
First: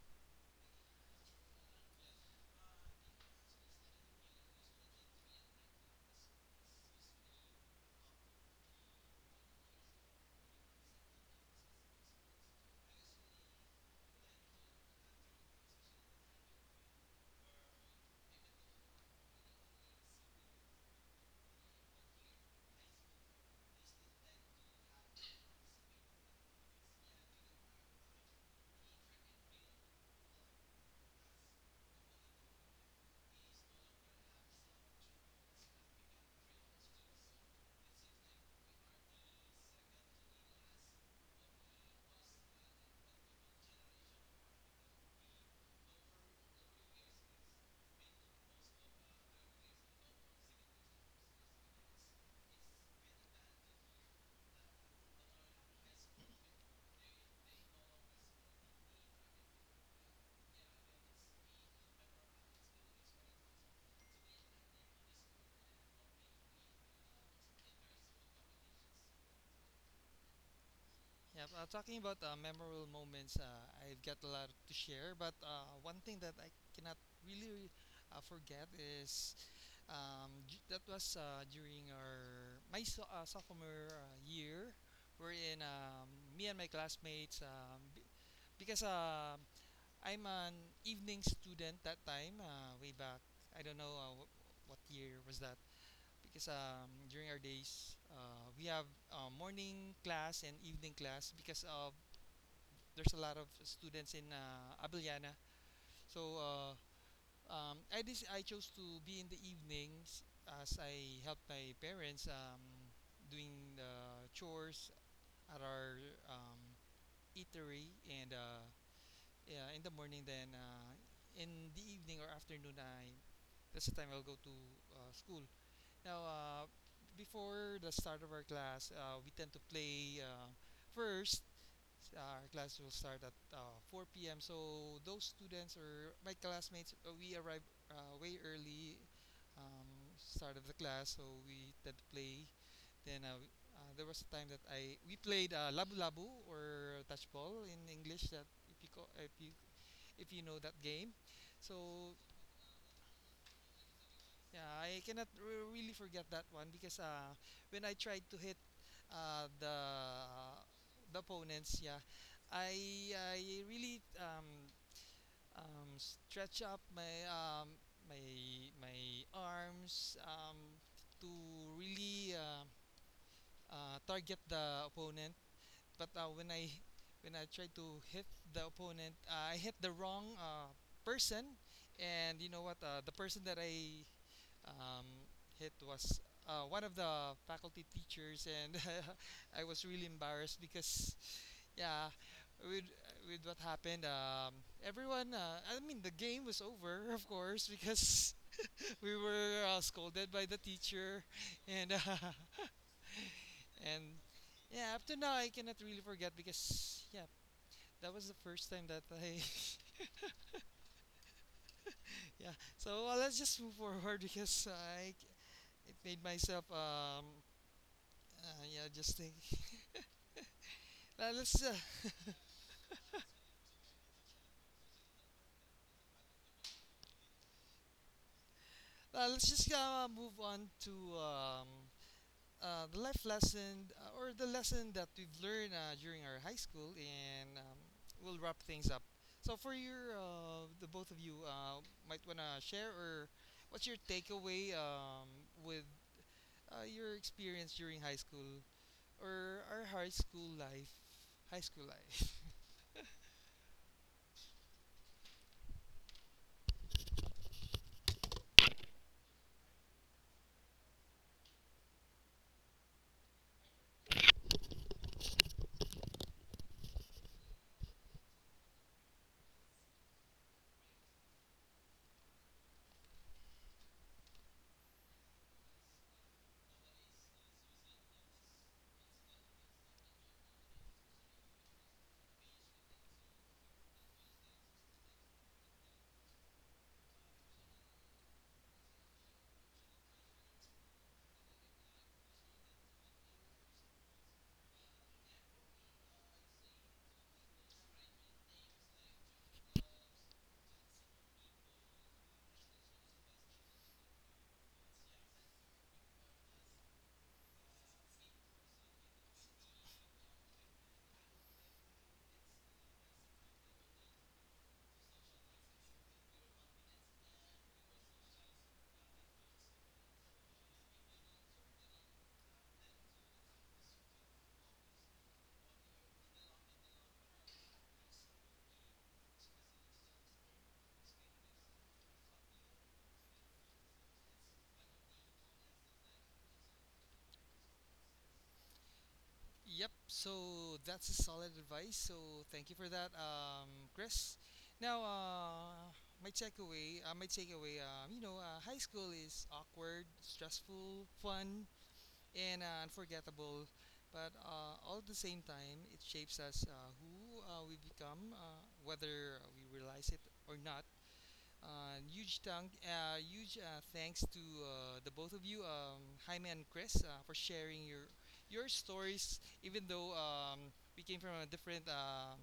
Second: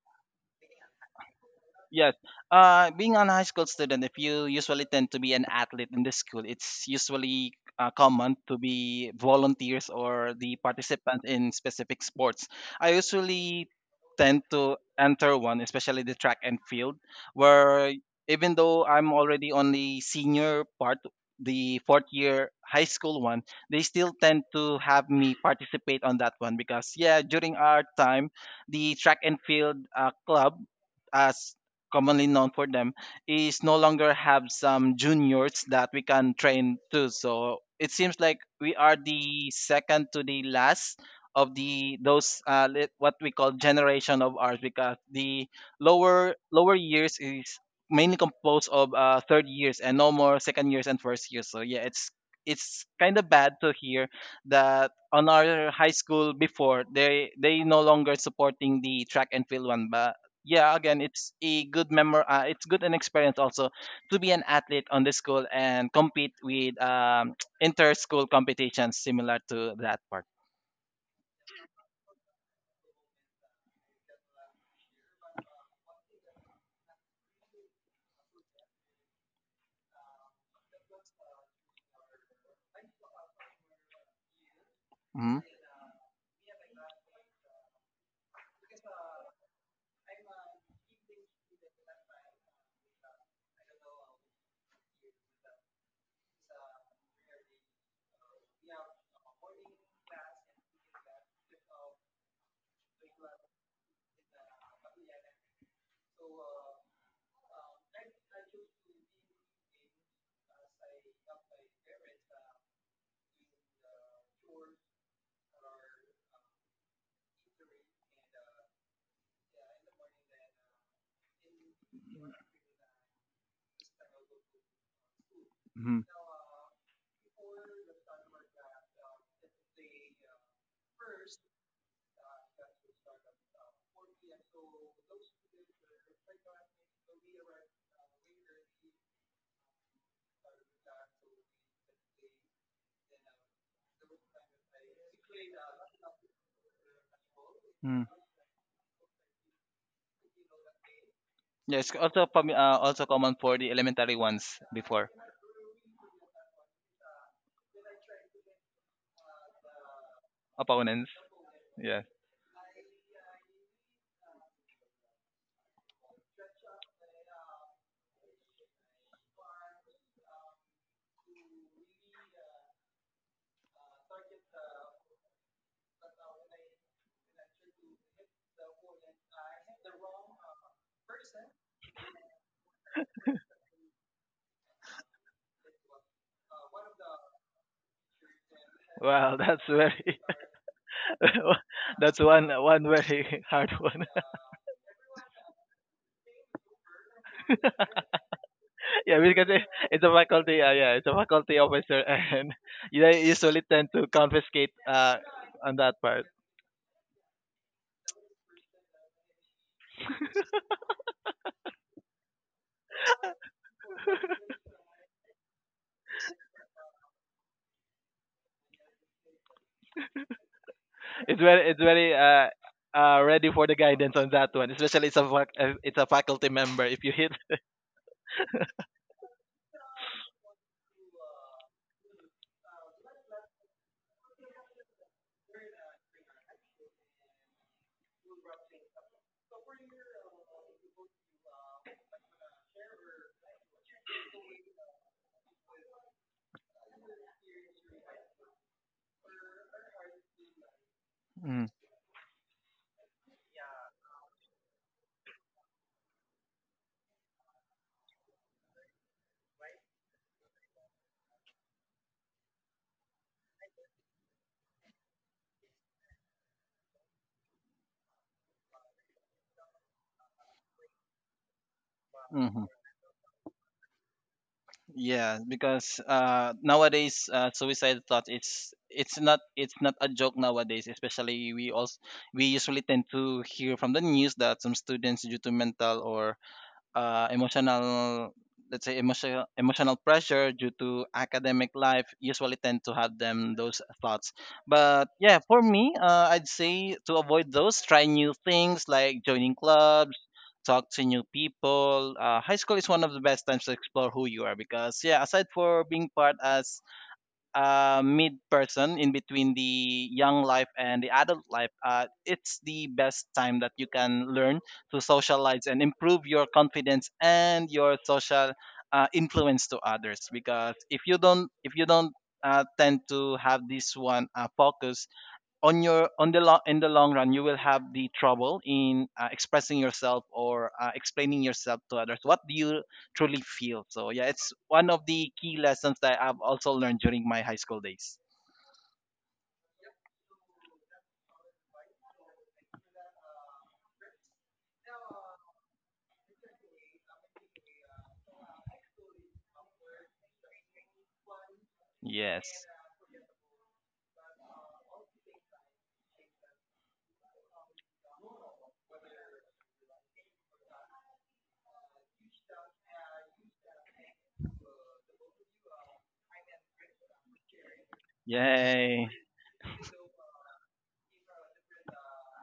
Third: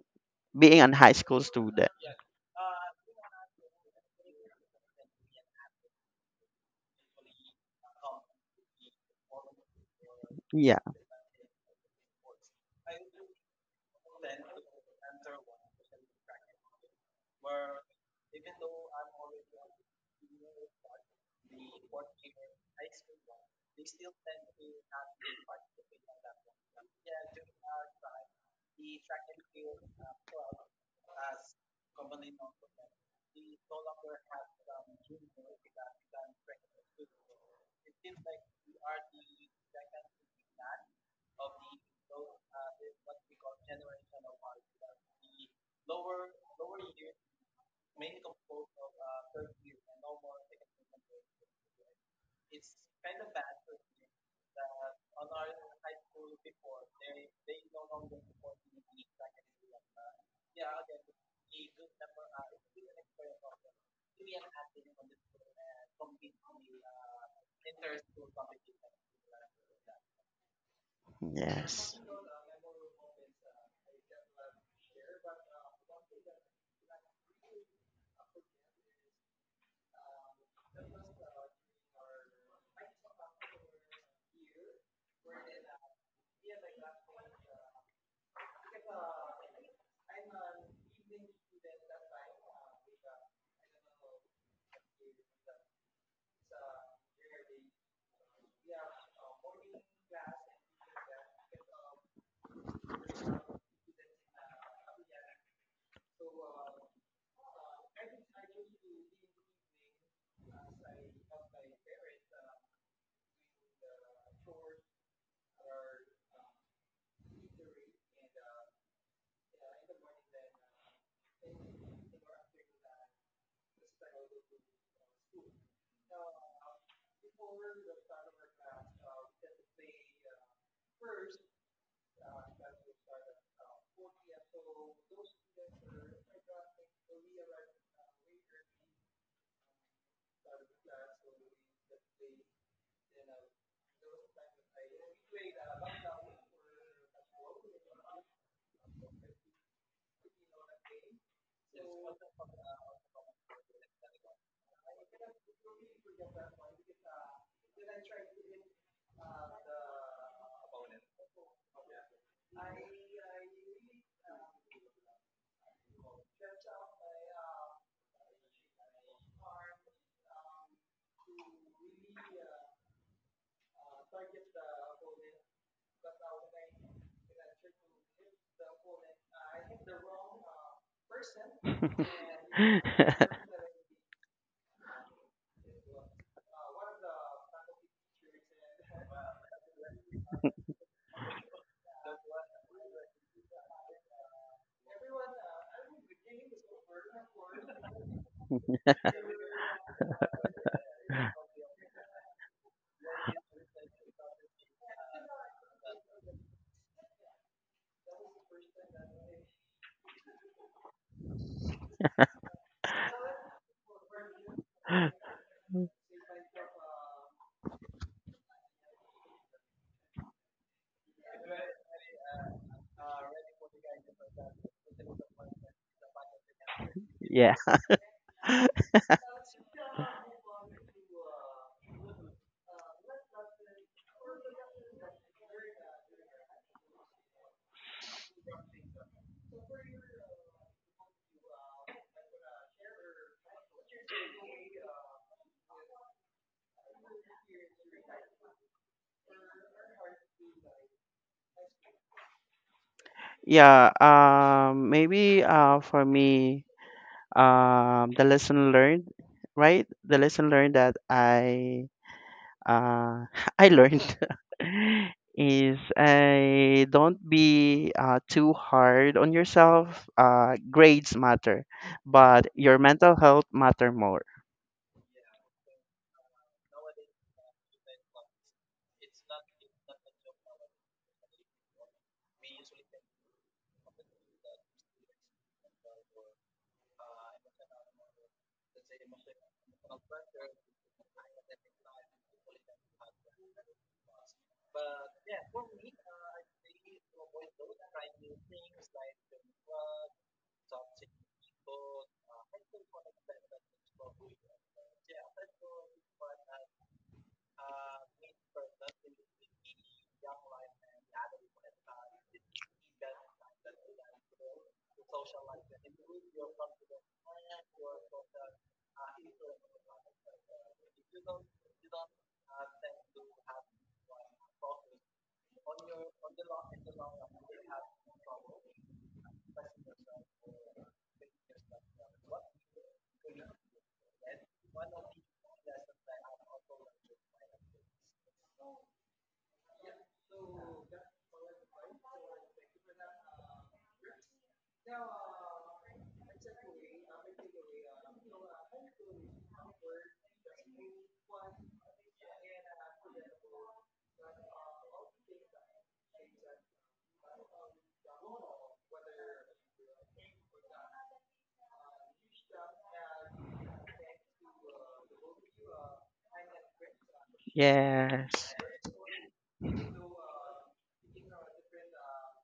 being a high school student.
Yes. Being a high school student, if you usually tend to be an athlete in the school, it's usually common to be volunteers or the
Yeah.
participants in specific sports. I usually tend to enter one, especially the track and field, where even though I'm already on the senior part, the fourth year high school one, they still tend to have me participate on that one because, yeah, during our time, the track and field club, as commonly known for them, is no longer have some juniors that we can train to. So it seems like we are the second to the last of the those what we call generation of ours, because the lower years is mainly composed of third years, and no more second years and first years. So yeah, it's kind of bad to hear that on our high school before they no longer supporting the track and field one. But yeah, again, it's a good memor it's good an experience also to be an athlete on the school and compete with inter school competitions similar to that part.
Yeah, talking
Yes.
about memorable moments, I've got a lot to share, but one thing that I cannot really forget is Um, that was during our my sophomore year. We're
Mm-hmm.
in Me and my classmates, because I'm an evening student that time way back. I don't know what year was that because during our days we have morning class and evening class because of there's a lot of students in Abellana. So I chose to be in the evenings as I helped my parents doing the chores at our um, eatery, and yeah, in the morning, then in the evening or afternoon, I that's the time I'll go to school.
Mm-hmm.
Now before the start of our class, we tend to play first. Our class will start at 4 p.m. So those students or my classmates, we arrive way early, um, start of the class. So we did play. Then there was a time that I we played labu labu or touch ball in
Mm.
English. That if you if you know that game,
Yes,
so
also also common for the elementary ones
yeah, I
before.
cannot really forget that one because when I tried to hit uh, the
Opponents.
the opponents, yeah,
Yes.
I really stretch up my my my arms to really target the opponent. But when I tried to hit the opponent, I hit the wrong person, and you know what? The person that I um, it was one of the faculty teachers, and
Wow, that's
I was really
very
embarrassed because, yeah,
that's one
with with
very
what
hard one.
happened, everyone. I mean, the game was over, of course, because we
Yeah, because it,
were
it's a
scolded by the
faculty. Yeah, it's a
teacher,
faculty
and
officer, and they usually tend
and
to confiscate
yeah, up to now I cannot
on that
really
part.
forget because yeah, that was the first time that I yeah. So let's just move forward, because I it made myself, yeah, just think. Now let's
It's very ready for the guidance on that one, especially it's a it's a faculty member. If you hit,
Yeah.
well, let's just move on to the life lesson, or the lesson that we've learned during our high school, and we'll wrap things up. So, for your the both of you, might wanna share, or what's your takeaway with your experience during high school, or our high
Mm,
school life.
Yeah. Maybe for me, the lesson learned, right? The lesson learned that I uh, I learned is, I don't be too hard on yourself. Grades matter, but
hmm
your mental health matter more.
Yeah, because nowadays suicide thought, it's not, it's not a joke nowadays. Especially we also, we usually tend to hear from the news that some students due to mental or emotional, let's say emotional, emotional pressure due to academic life, usually tend to have them those thoughts. But yeah, for me, I'd say to avoid those, try new things like joining clubs, talk to new people. High school is one of the best times to explore who you are, because yeah, aside for being part as mid person in between the young life and the adult life, it's the best time that you can learn to socialize and improve your confidence and your social influence to others. Because if you don't tend to have this one focus, on your on the lo- in the long run, you will have the trouble in expressing yourself or explaining yourself to others what do you truly feel. So yeah, it's one of the key lessons that I've also learned during my high school days.
Yep. So that's a solid advice. So thank you for that, Chris. Now, my takeaway, high school is awkward, stressful, fun, and
Yes.
unforgettable. But all at the same time, it shapes us, who we become, whether we realize it or not. Huge thanks to the both of you, Jaime and Chris, for sharing your
Yes.
your
Yay.
stories. Even though we came from a different,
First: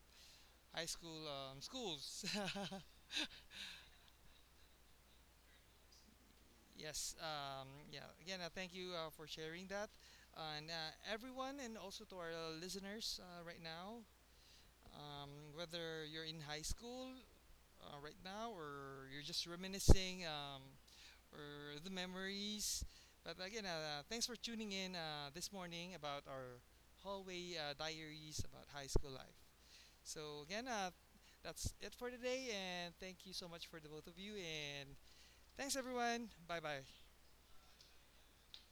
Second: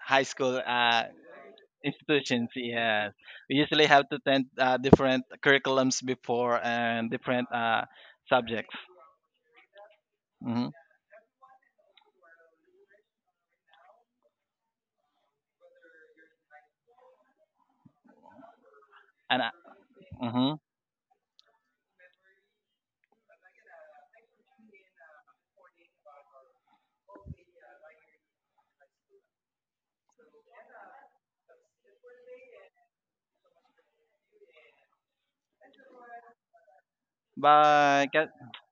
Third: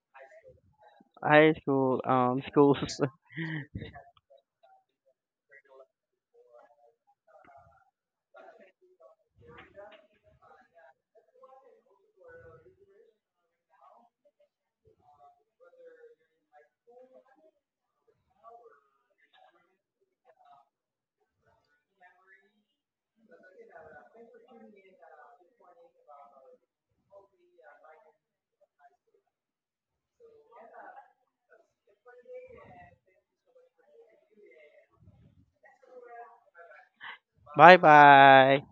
High school
high school,
High school,
schools.
um,
institutions,
schools.
yes. We usually have to attend different curriculums before, and
Yes.
different
Yeah. Again, thank
subjects.
you for sharing that,
Hmm.
and everyone, and also to our listeners right now. Um, Whether you're in high school right now or you're
And
just reminiscing
hmm.
or the memories. But again, thanks for tuning in this morning about our hallway diaries about high school life. So again, that's it for today, and thank you so much for the both of you, and thanks everyone. Bye bye.
Bye
But ca-
bye.